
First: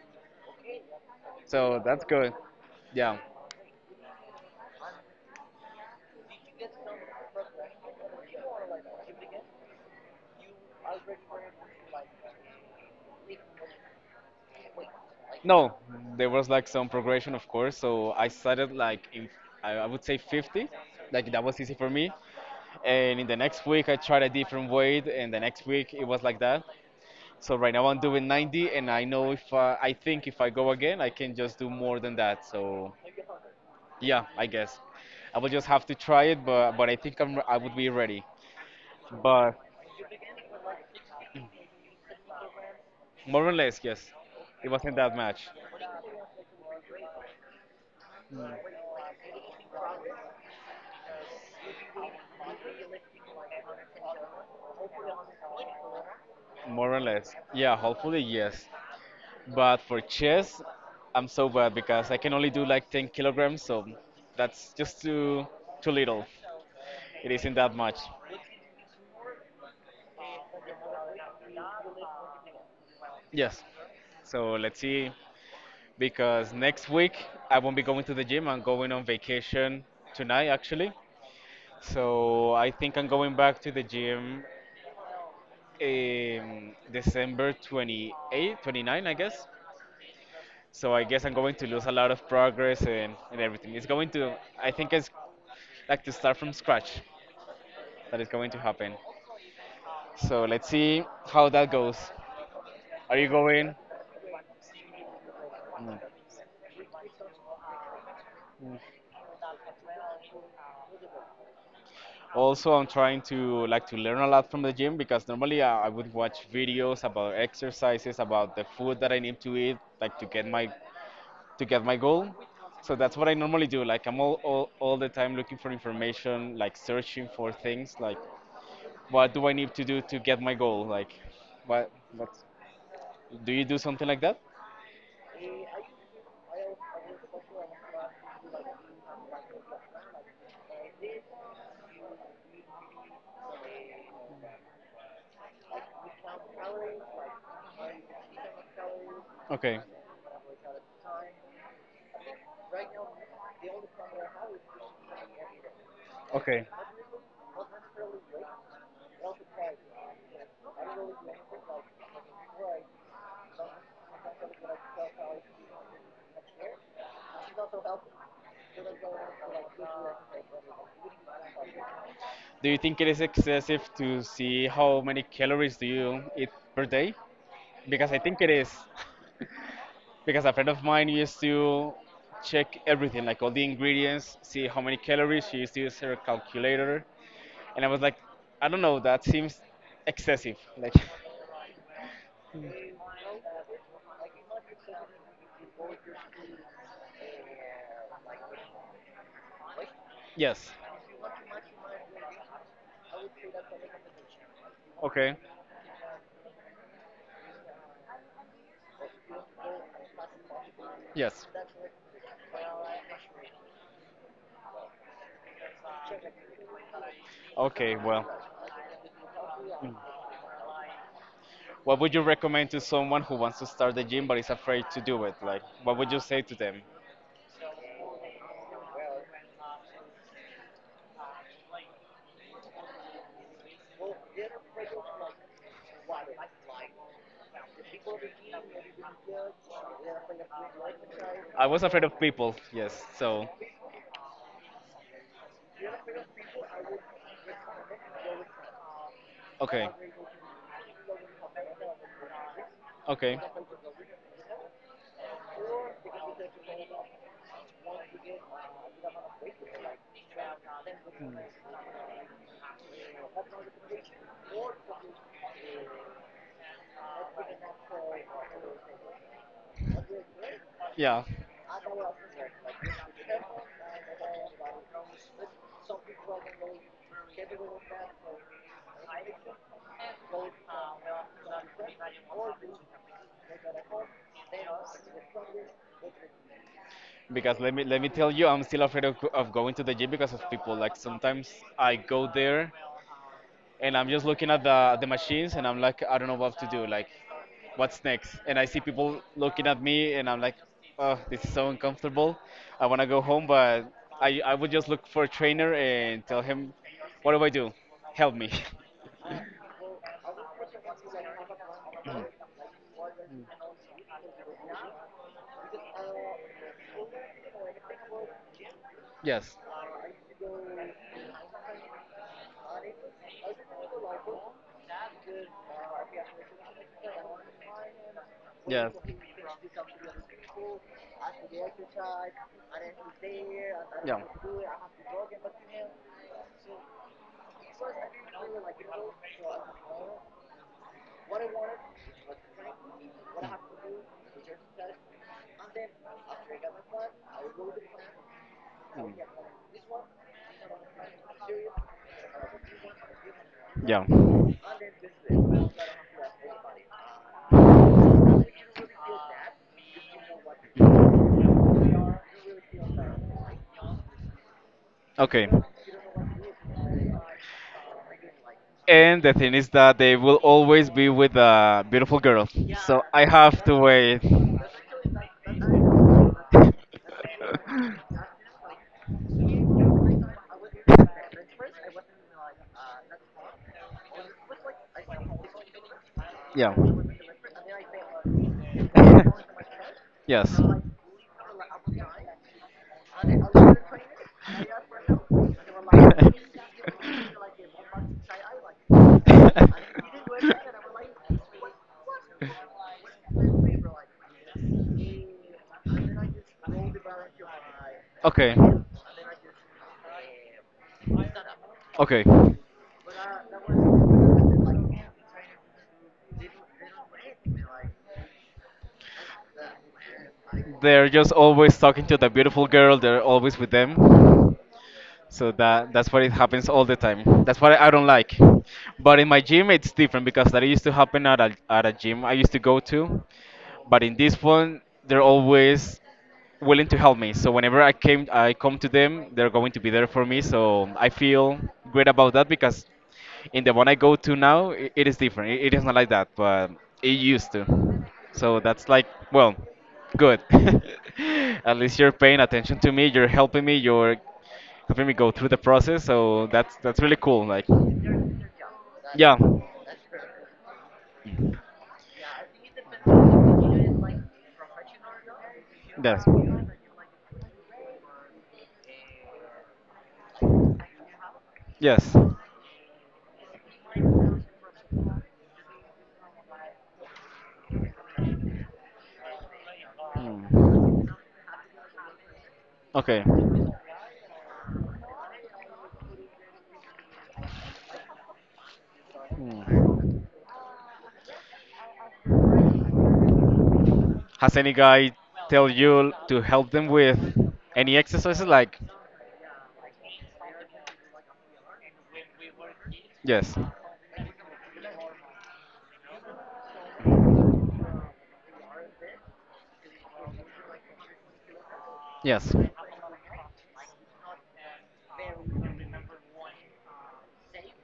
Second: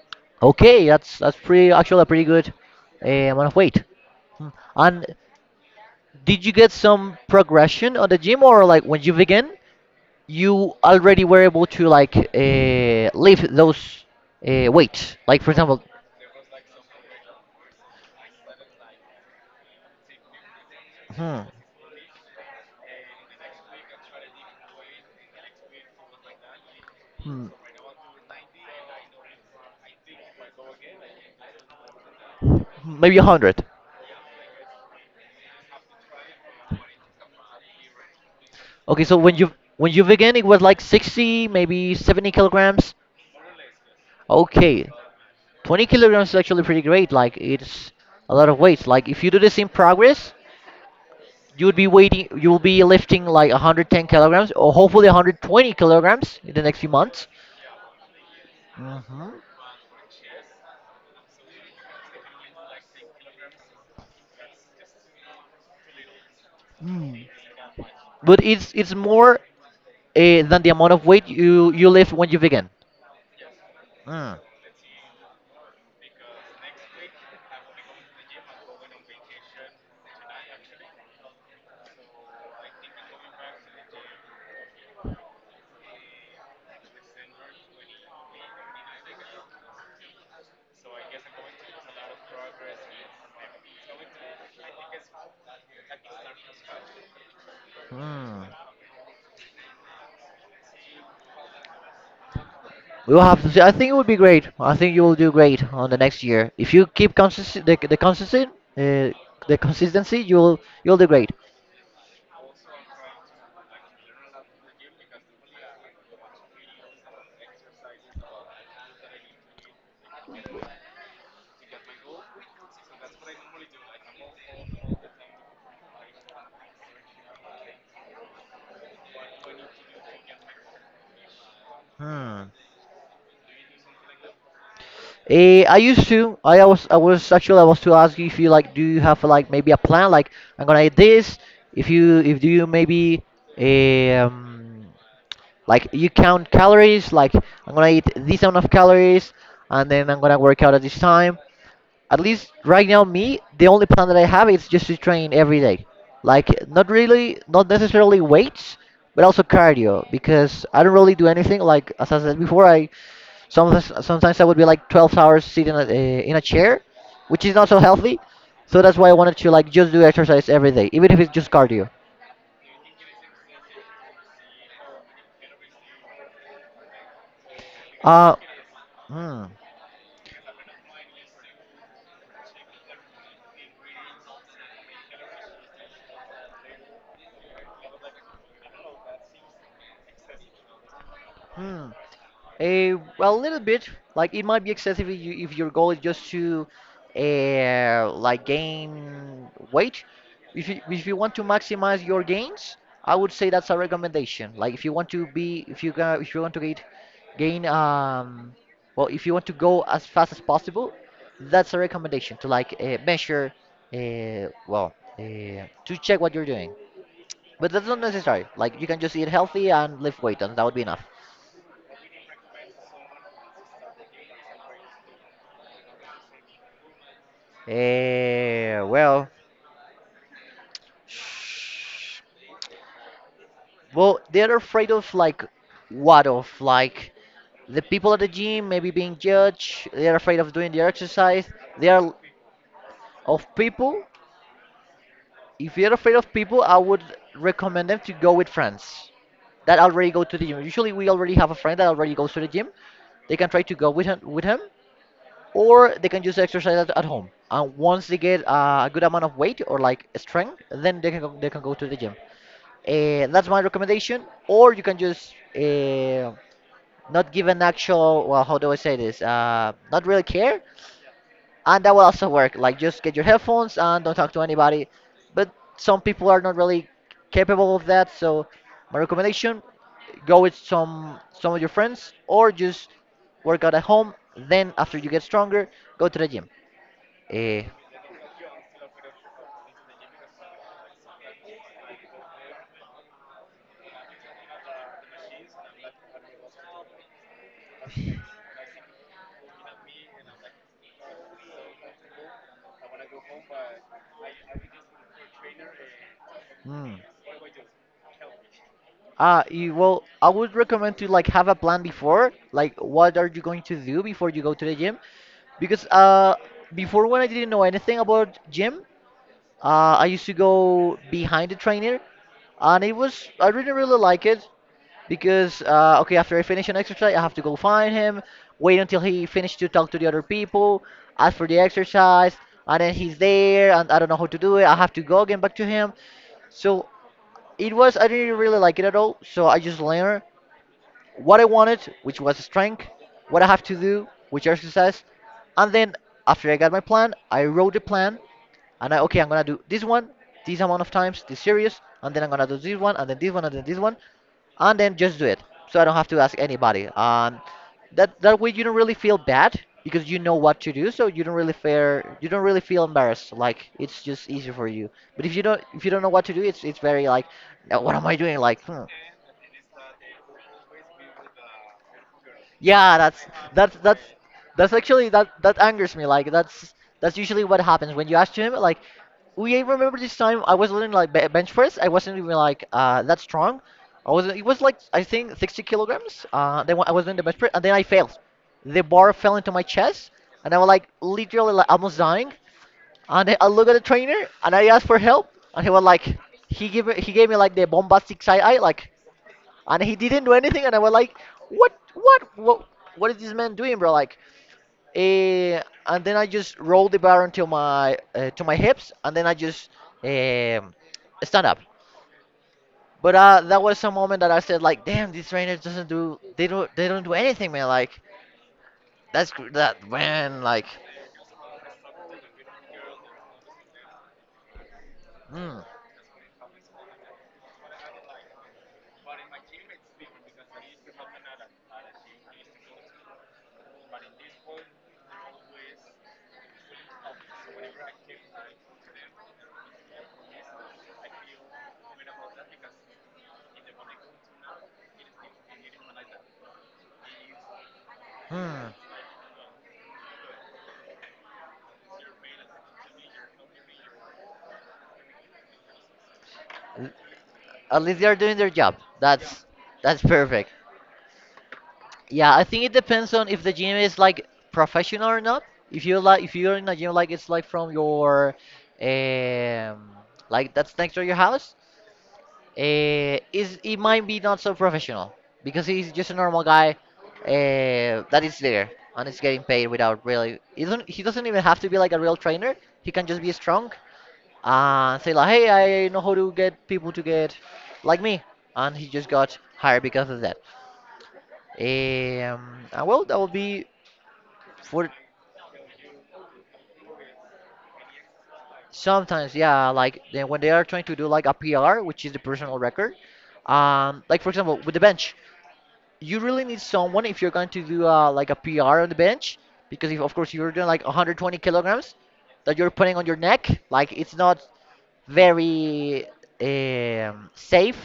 Speaker 1: Okay, that's pretty
Speaker 2: So
Speaker 1: actually a
Speaker 2: that's
Speaker 1: pretty
Speaker 2: good.
Speaker 1: good
Speaker 2: Yeah.
Speaker 1: amount of weight. Hmm. And did you get some progression on the gym, or like when you began, you already were able to like lift those weights? Like for
Speaker 2: No,
Speaker 1: example,
Speaker 2: there was like some progression, of course. So I started like in, I would say 50, like
Speaker 1: hmm,
Speaker 2: that was easy for me. And in the next week, I tried a different weight, and the next week it was like that.
Speaker 1: hmm,
Speaker 2: So right now I'm doing 90, and I know if I think if I go again, I can just do more than that. So
Speaker 1: maybe a hundred.
Speaker 2: yeah, I guess I will just have to try it, but I think I would be ready.
Speaker 1: Okay, so when you
Speaker 2: But
Speaker 1: when you began, it was like 60, maybe 70 kilograms.
Speaker 2: more or less, yes, it
Speaker 1: Okay,
Speaker 2: wasn't that much.
Speaker 1: 20 kilograms is actually pretty great. Like it's a lot of weights. Like if you do this in progress, you would be waiting. You will be lifting like 110 kilograms, or hopefully 120 kilograms in the next few
Speaker 2: More or
Speaker 1: months.
Speaker 2: less, yeah. Hopefully, yes.
Speaker 1: Hmm,
Speaker 2: But for chess, I'm so bad because I can only do like 10 kilograms, so that's just too little. It isn't that much.
Speaker 1: but it's more than the amount of weight you lift when you begin.
Speaker 2: Yes.
Speaker 1: Mm.
Speaker 2: So let's see. Because next week I won't be going to the gym. I'm going on vacation tonight, actually. So I think I'm going back to the gym in December 28, 29, I guess. So I guess I'm going to lose a lot of progress and everything. It's going to, I think it's like to start from scratch. That is
Speaker 1: Mm.
Speaker 2: going to happen. So let's see how that goes.
Speaker 1: We
Speaker 2: Are
Speaker 1: will
Speaker 2: you
Speaker 1: have to see. I
Speaker 2: going?
Speaker 1: think it would be great. I think you will do great on the
Speaker 2: Mm.
Speaker 1: next year if you keep consistency.
Speaker 2: Mm.
Speaker 1: Uh, the consistency, you'll do great.
Speaker 2: Also, I'm trying to like to learn a lot from the gym because normally I would watch videos about exercises, about the food that I need to eat, like to get my goal. So that's what I normally do. Like I'm all the time looking for information, like searching for things, like what do I need to do to get my goal? Like what what
Speaker 1: Hmm.
Speaker 2: do you do something like that?
Speaker 1: I used to. I was. I was actually. I was to ask you if you like. Do you have like maybe a plan? Like I'm gonna eat this. If you. If do you maybe. Eh, Like you count calories. Like I'm gonna eat this amount of calories,
Speaker 2: Okay.
Speaker 1: and then I'm gonna work out at this time. At least right now, me the only plan that I have is just to train every day. Like
Speaker 2: Okay.
Speaker 1: not necessarily weights, but also cardio because I don't really do anything. Like as I said before, I sometimes I would be like 12 hours sitting in a chair, which is not so healthy. So that's why I wanted to like just do exercise every day, even if it's just cardio.
Speaker 2: Do you think it is excessive to see how many calories do you eat per day? Because I
Speaker 1: Uh,
Speaker 2: think it is.
Speaker 1: hmm,
Speaker 2: Because a friend of mine used to check everything, like all the ingredients, see how many calories. She used to use her calculator, and I was like, I don't know, that seems excessive. Like,
Speaker 1: hmm. A, well, a little bit. Like it might be excessive if your goal is just to, like gain weight.
Speaker 2: yes,
Speaker 1: If you want to maximize your gains, I would say that's a recommendation. Like if you want to
Speaker 2: okay,
Speaker 1: be, if you ga- if you want to get, gain, well, if you want to go as fast as possible,
Speaker 2: yes,
Speaker 1: that's a recommendation to like measure, to check what you're doing. But that's
Speaker 2: okay.
Speaker 1: not
Speaker 2: Well,
Speaker 1: necessary. Like you can just eat healthy and lift weight, and that would be enough.
Speaker 2: what would you recommend to someone who wants to start the gym but is afraid to do it? Like, what would you say to them?
Speaker 1: Eh, well, they're afraid of like what of like the people at the gym maybe being judged. They're afraid of doing the exercise.
Speaker 2: I was
Speaker 1: They are
Speaker 2: afraid
Speaker 1: l-
Speaker 2: of people, yes.
Speaker 1: of
Speaker 2: So,
Speaker 1: people. If you're afraid of people, I would recommend them to go with friends that
Speaker 2: okay,
Speaker 1: already go to the gym. Usually, we already have a friend that already goes to the gym. They
Speaker 2: okay.
Speaker 1: can try to go with him, or they can just exercise at home. And once they get a good amount of weight or like strength, then they can go to the gym. That's my recommendation. Or you can just not give an actual, well, how do I say this? Not really care.
Speaker 2: Yeah,
Speaker 1: And that will also work. Like, just get your headphones and don't talk to anybody. But some people are not really capable of that. So, my recommendation go with some of your friends or just work out at home. Then, after you get stronger, go to the gym.
Speaker 2: because
Speaker 1: Uh,
Speaker 2: let me tell you, I'm still afraid of, of going to the gym because of people. Like sometimes I go there and I'm just looking at the machines and I'm like, I don't know what to do. Like, what's next? And I see people looking at me and I'm like, oh, this is so uncomfortable. I want to go home, but I would just look for a trainer and tell him,
Speaker 1: hmm.
Speaker 2: what do I do? Help me.
Speaker 1: Ah, you, well, I would recommend to like have a plan before, like what are you going to do before you go to the gym? Because before when I didn't know anything about gym,
Speaker 2: Yes.
Speaker 1: I used to go behind the trainer, and it was I didn't really like it because okay, after I finish an exercise, I have to go find him, wait
Speaker 2: Yes.
Speaker 1: until he finished to talk to the other people, ask for the exercise, and then he's there, and I don't know
Speaker 2: Yeah.
Speaker 1: how to do it. I have to go again back to him. So it was I didn't really like it at all. So I just learned what I wanted, which was strength, what I have to do, which exercise, and then after I got my plan, I wrote the plan, and I okay, I'm gonna do this one, this amount of times, this series, and then I'm gonna do this one, and then this one, and then this one,
Speaker 2: Yeah.
Speaker 1: and then just do it, so I don't have to ask anybody. That way you don't really feel bad because you know what to do, so you don't really fear, you don't really feel embarrassed. Like it's just easy for you. But
Speaker 2: Okay.
Speaker 1: if you don't know what to do, it's very like, "Now what am I doing? Like, hmm.
Speaker 2: And the thing is that they will always be with a beautiful girl.
Speaker 1: Yeah,
Speaker 2: So I
Speaker 1: that's
Speaker 2: have to
Speaker 1: that's that's
Speaker 2: wait.
Speaker 1: that's actually that angers me. Like that's usually what happens when you ask him. Like, we remember this time I was doing like bench press. I wasn't even like that strong. I was it was like I think 60 kilograms.
Speaker 2: Yeah.
Speaker 1: Then when I was doing the bench press and then I failed. The bar fell into my chest and I
Speaker 2: Yes.
Speaker 1: was like literally like almost dying. And then I look at the trainer and I asked for help and he was like he gave me like the bombastic side eye like and he didn't do anything and I was like what what is this man doing, bro? Like and then I just roll the bar until my to
Speaker 2: Okay.
Speaker 1: my hips, and then I just um, stand up.
Speaker 2: Okay.
Speaker 1: But that was a moment that I said like, damn, these trainers doesn't do they don't do anything, man. Like that man like,
Speaker 2: They're just always talking to the beautiful girl. They're always with them. So
Speaker 1: hmm,
Speaker 2: that's what it happens all the time. That's what I don't like. But in my gym, it's different because that used to happen at a gym I used to go to. But in this one, they're always willing to help me. So whenever I came, I come to them, they're going to be there for me. So I feel great about that because in the one I go to now, I it is different. It is not like that, but it used to. So
Speaker 1: hmm.
Speaker 2: that's like, well, good. At least you're paying attention to me. You're helping me. You're helping me go through the process. So that's really cool. Like,
Speaker 1: At least they are doing their job.
Speaker 2: yeah,
Speaker 1: That's perfect. Yeah, I think it depends on if the gym is like professional or not. If you like,
Speaker 2: yes,
Speaker 1: if you're in a gym like it's like from your, um, like that's next to your house,
Speaker 2: yes.
Speaker 1: uh, is he might be not so professional because he's just a normal guy that is there and is getting paid without really. He doesn't.
Speaker 2: Hmm.
Speaker 1: He doesn't even have to be like a real trainer. He can just
Speaker 2: Okay.
Speaker 1: be strong and say like, "Hey, I know how to get people to get like me," and he just got hired because
Speaker 2: Hmm.
Speaker 1: of that. And well, that would be
Speaker 2: Has any
Speaker 1: for
Speaker 2: guy tell you to help them with any exercises? Like,
Speaker 1: sometimes, yeah, like then when they are trying to do like a PR, which is the personal record.
Speaker 2: yes,
Speaker 1: Like for example, with the bench, you really need someone if you're going to do like a PR on the bench, because if of course you're doing like 120 kilograms
Speaker 2: yes.
Speaker 1: that you're putting on your neck, like it's not very safe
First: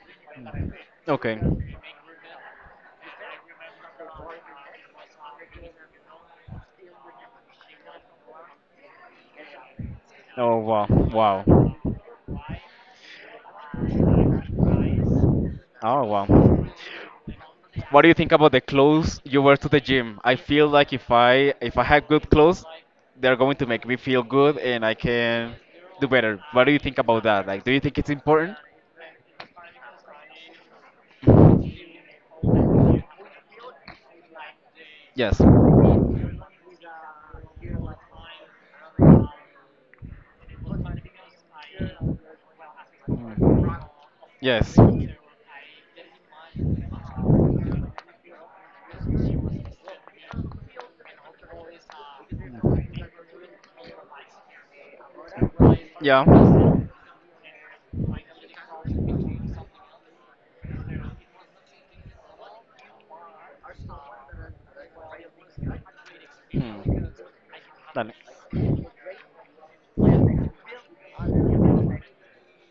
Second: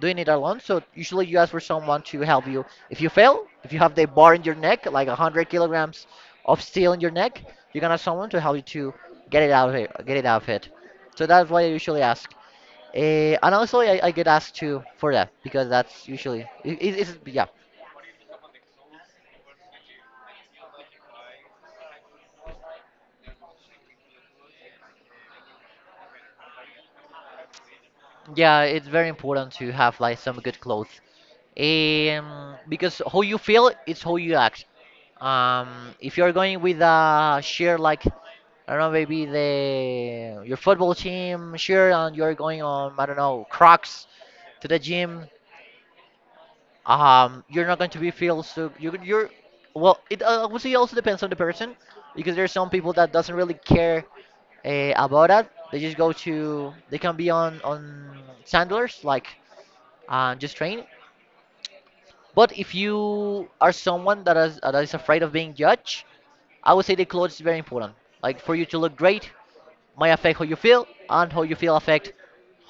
Speaker 1: doing it alone. So usually you
Speaker 2: Okay.
Speaker 1: ask for someone to help you. If you fail, if you have the bar in your neck, like 100 kilograms of steel in your neck, you're gonna have someone to help you to get it out of
Speaker 2: Oh
Speaker 1: it.
Speaker 2: wow,
Speaker 1: So
Speaker 2: wow.
Speaker 1: that's why I usually ask. And honestly, I get asked too for that because
Speaker 2: Oh
Speaker 1: that's usually
Speaker 2: wow.
Speaker 1: it's yeah,
Speaker 2: What do you think about the clothes you wear to the gym? I feel like if I have good clothes, they're going to make me feel good and I can do better. What do you think about that? Like, do you think it's important?
Speaker 1: yeah, it's very important to have like some good clothes, um, because how you feel is how you act.
Speaker 2: Yes.
Speaker 1: If you're
Speaker 2: Mm.
Speaker 1: going with a shirt like I don't know maybe the your football team shirt and you're going on I don't know Crocs to
Speaker 2: Yes.
Speaker 1: the gym, um, you're not going to be feel so you're well it obviously also depends on the person because there's some people that doesn't really care about that they just go
Speaker 2: Yeah.
Speaker 1: to they can be on sandals like just train but if you are someone that is afraid of being judged, I would say the
Speaker 2: Hmm.
Speaker 1: clothes is very important
Speaker 2: Dale.
Speaker 1: like for you to look great might affect how you feel, and how you feel affect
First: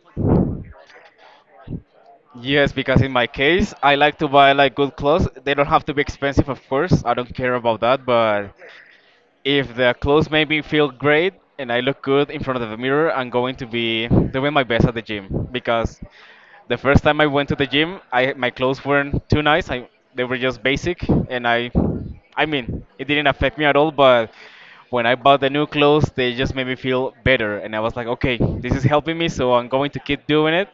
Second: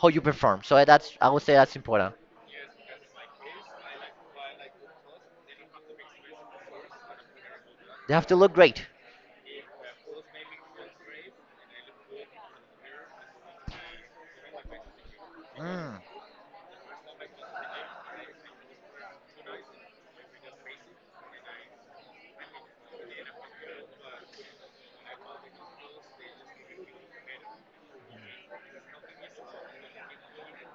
Speaker 1: how you perform, so that's I would say that's important.
Speaker 2: Yes, because in my case, I like to buy like good clothes. They don't have to be expensive, of course. I don't care about that,
Speaker 1: They have to
Speaker 2: but
Speaker 1: look great.
Speaker 2: if the clothes make me feel great and I look good in front of the mirror, I'm going to be doing my best at the gym
Speaker 1: Mm.
Speaker 2: because the first time I went to the gym, I my clothes weren't too nice. I they were just basic, and I mean, it didn't affect me at all. But when I bought the new clothes, they just made me feel better, and I was like, okay, this is helping me, so I'm going to keep doing it.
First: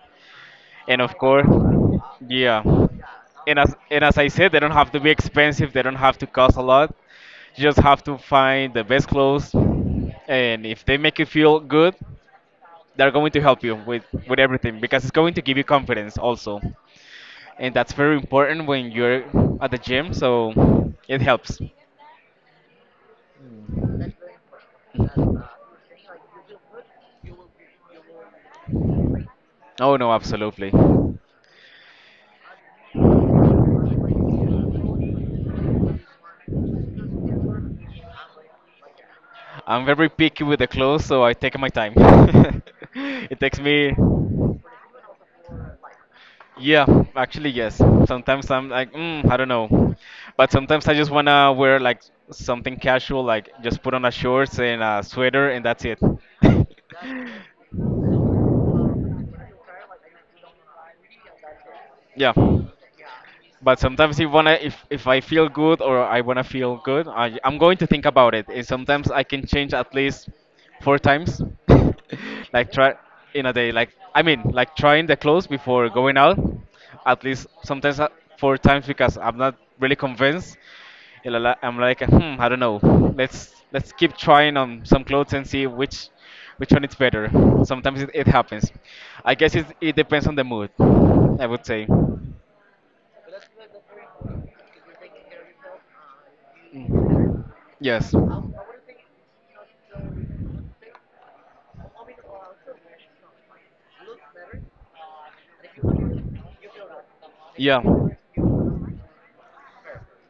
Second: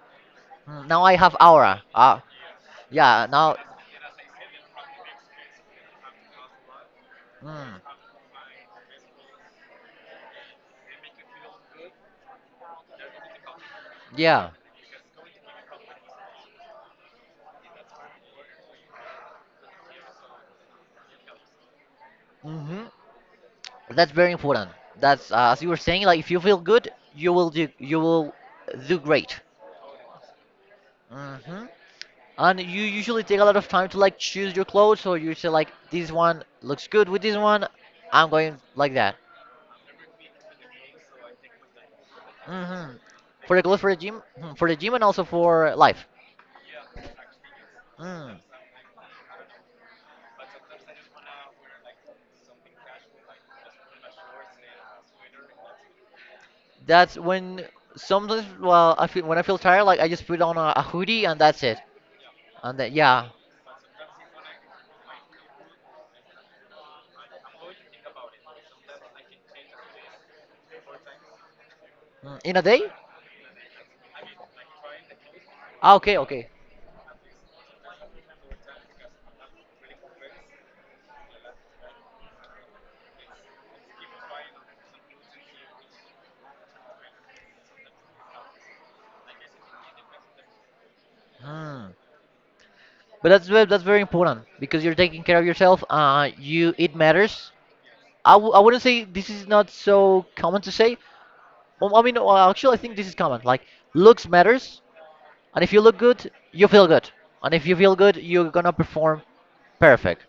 Speaker 1: Mm,
Speaker 2: And
Speaker 1: now I
Speaker 2: of
Speaker 1: have
Speaker 2: course,
Speaker 1: aura. Ah,
Speaker 2: yeah.
Speaker 1: yeah. Now,
Speaker 2: And as I said, they don't have to be expensive. They don't have to cost a lot. You just
Speaker 1: mm,
Speaker 2: have to find the best clothes, and if they make you feel good, they're going to help you with with
Speaker 1: yeah.
Speaker 2: everything because it's going to give you confidence also, and that's very important when you're at the gym. So it helps.
Speaker 1: Hmm. That's very important. That's as you were saying. Like, if you feel good, you will do. You will do great.
Speaker 2: Oh no, absolutely.
Speaker 1: Hmm. And you usually take a lot of time to like choose your clothes, so you say like, this one looks good with this one. I'm going like that.
Speaker 2: I'm very picky with the clothes, so I take my time.
Speaker 1: Hmm.
Speaker 2: It
Speaker 1: For
Speaker 2: takes
Speaker 1: the clothes for
Speaker 2: me
Speaker 1: the gym, mhm, for the gym, and also for life.
Speaker 2: Yeah, actually, yes.
Speaker 1: Mm.
Speaker 2: Sometimes I'm like, mm, I don't know. But sometimes I just wanna wear like something casual, like just put on a shorts and a sweater, and that's it.
Speaker 1: That's when sometimes, well, I feel when I feel tired, like I just put on a hoodie and that's it.
Speaker 2: Yeah.
Speaker 1: And then yeah.
Speaker 2: But sometimes if wanna if I feel good or I wanna feel good, I'm going to think about it. And sometimes I can change at least four times.
Speaker 1: Mm, in a
Speaker 2: Like
Speaker 1: day?
Speaker 2: try in a day. Like I mean, like trying the clothes before
Speaker 1: Ah,
Speaker 2: going
Speaker 1: okay,
Speaker 2: out.
Speaker 1: okay.
Speaker 2: At least sometimes four times because I'm not really convinced. You know, I'm like, hmm, I don't know. Let's keep trying on some clothes and see which one is better. Sometimes it happens. I guess it depends on the mood. I would say.
Speaker 1: Hmm.
Speaker 2: Mm,
Speaker 1: But that's very important because you're taking care of yourself. You it matters.
Speaker 2: Yes.
Speaker 1: I wouldn't say this is not so common to say. Well, I mean, well, actually, I think this is common. Like, looks matters, and if you look good, you feel good, and if you
Speaker 2: Yeah,
Speaker 1: feel good, you're gonna perform perfect.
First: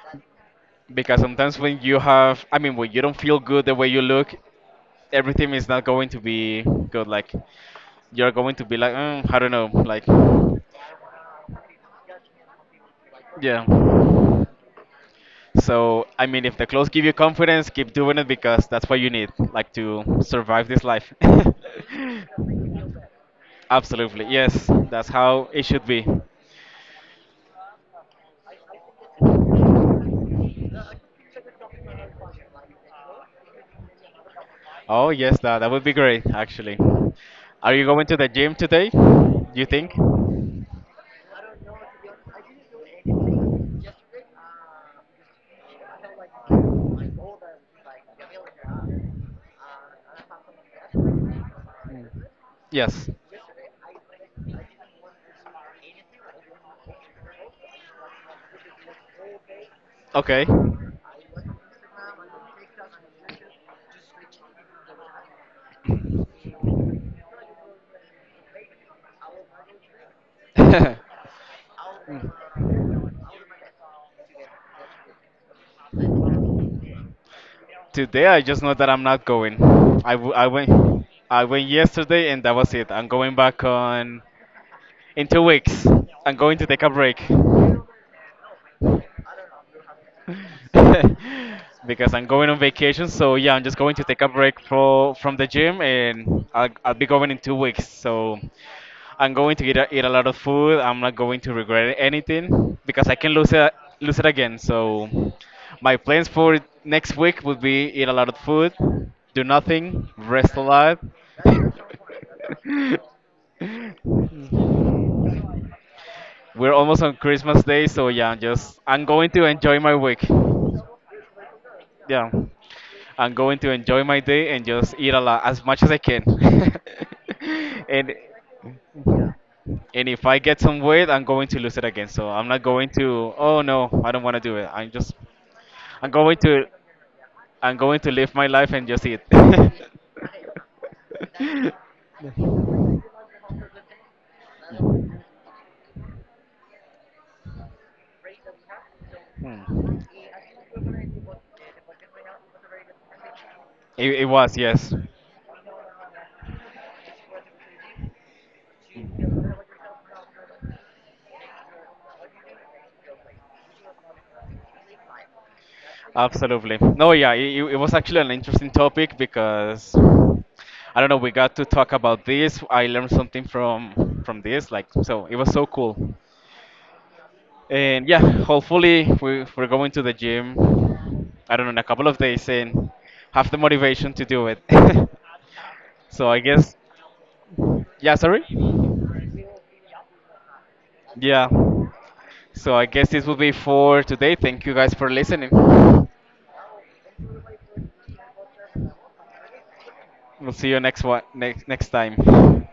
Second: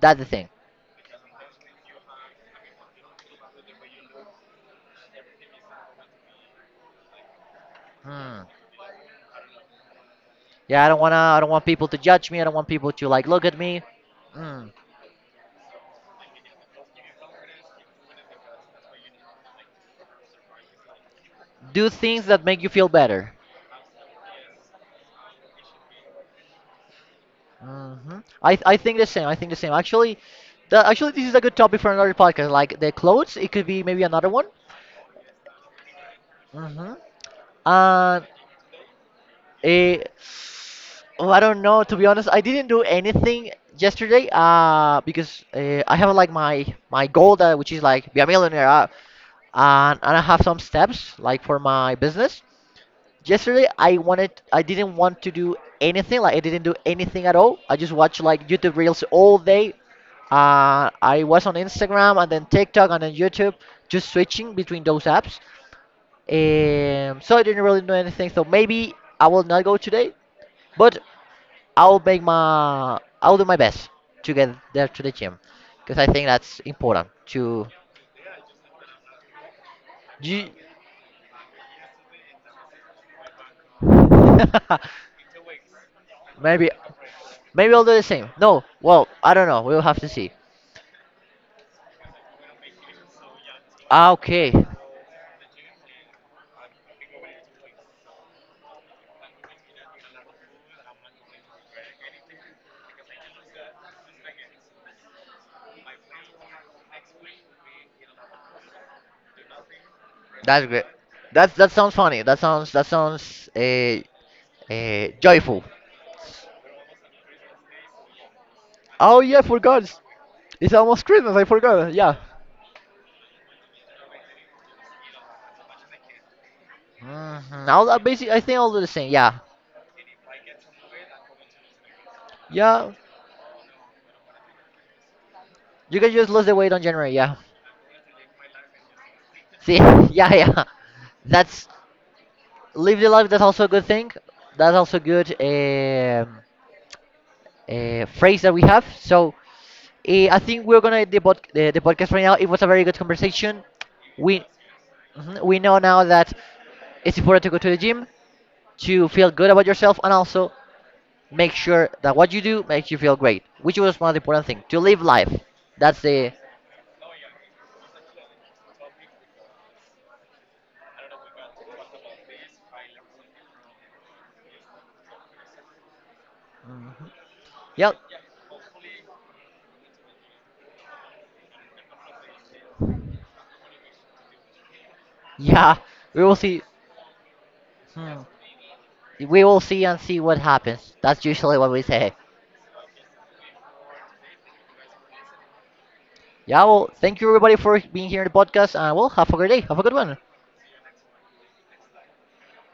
Speaker 1: That's the thing.
Speaker 2: because sometimes when you have, I mean, when you don't feel good the way you look, everything is not going to be good. Like you're
Speaker 1: Hmm.
Speaker 2: going to be like, mm, I don't know, like
Speaker 1: Yeah, I don't wanna. I don't want people to judge me. I don't want people to like look at me.
Speaker 2: yeah.
Speaker 1: Mm.
Speaker 2: So I mean, if the clothes give you confidence, keep doing it because that's what you need, like to survive this life.
Speaker 1: Do things that make you feel better.
Speaker 2: Absolutely, yes, that's how it should be.
Speaker 1: Hmm. I think the same. I think the same. Actually, actually this is a good topic for another podcast. Like the clothes, it could be maybe another one.
Speaker 2: Oh yes, that that would be great actually.
Speaker 1: Hmm.
Speaker 2: Are you going to
Speaker 1: And
Speaker 2: the gym today? You think?
Speaker 1: eh, oh, I don't know. To be honest, I didn't do anything yesterday. Because I have like my goal that which is like be a millionaire. And I have some steps like for my business.
Speaker 2: Yes.
Speaker 1: Yesterday I didn't want to do anything like I didn't do anything at all, I just watched like YouTube reels all day.
Speaker 2: Okay.
Speaker 1: I was on Instagram and then TikTok and then YouTube, just switching between those apps. Um, so I didn't really do anything, so maybe I will not go today, but I'll make my I'll do my best to get there to the gym because I think that's important to
Speaker 2: Today I just know that I'm not going. I, w- I
Speaker 1: you.
Speaker 2: went I went yesterday and that was it. I'm going back on in 2 weeks. I'm going to
Speaker 1: Maybe
Speaker 2: take a break.
Speaker 1: maybe I'll do the same, no well I don't know, we'll have to see.
Speaker 2: Because I'm going on vacation, so yeah, I'm just going to
Speaker 1: Ah,
Speaker 2: take a
Speaker 1: okay,
Speaker 2: break from the gym and I'll be going in 2 weeks. So I'm going to eat a lot of food. I'm not going to regret anything because I can lose it again. So my plans for next week would be eat a lot of food, do nothing, rest a
Speaker 1: that's great.
Speaker 2: lot.
Speaker 1: That's that sounds funny. That sounds joyful.
Speaker 2: We're almost on Christmas Day, so yeah, just I'm
Speaker 1: Oh
Speaker 2: going
Speaker 1: yeah, I
Speaker 2: to enjoy
Speaker 1: forgot.
Speaker 2: my week.
Speaker 1: It's almost Christmas. I forgot. Yeah,
Speaker 2: Yeah, I'm going to enjoy my day and just eat a lot as much as I can.
Speaker 1: mm-hmm. I
Speaker 2: and
Speaker 1: basically I think I'll do the same. Yeah,
Speaker 2: And if I get some weight, I'm going to lose it again. So I'm not going
Speaker 1: yeah,
Speaker 2: to. Oh no, I don't want to do it. I'm just.
Speaker 1: you can
Speaker 2: I'm
Speaker 1: just
Speaker 2: going
Speaker 1: lose the
Speaker 2: to.
Speaker 1: weight on January. Yeah,
Speaker 2: I'm going to live my life and just eat.
Speaker 1: see, yeah, yeah. That's live the life. That's also a good thing. That's also good phrase that we have. So
Speaker 2: Hmm.
Speaker 1: I think we're gonna end the podcast right now. It was a very good conversation.
Speaker 2: It
Speaker 1: We
Speaker 2: was yes,
Speaker 1: mhm, we know now that it's important to go to the gym to feel good about yourself and also make sure that what you do makes you feel great, which was one of the important things to live life. That's the
Speaker 2: absolutely. No, yeah, it was actually an interesting topic because I don't know. We got to talk about this. I learned something from this. Like so, it was so cool.
Speaker 1: yep,
Speaker 2: And yeah, hopefully we're going to the gym, I don't know, in a couple of days and have the motivation to do it.
Speaker 1: yeah. We
Speaker 2: So
Speaker 1: will
Speaker 2: I
Speaker 1: see.
Speaker 2: guess, yeah,
Speaker 1: Hmm.
Speaker 2: sorry?
Speaker 1: We will see and see what happens. That's
Speaker 2: Yeah.
Speaker 1: usually what we say.
Speaker 2: So I guess this will be for today. Thank you guys for listening. We'll
Speaker 1: Yeah. Well, thank you everybody for being here in the podcast, and well, have a great day. Have a good one.
Speaker 2: see you next next time.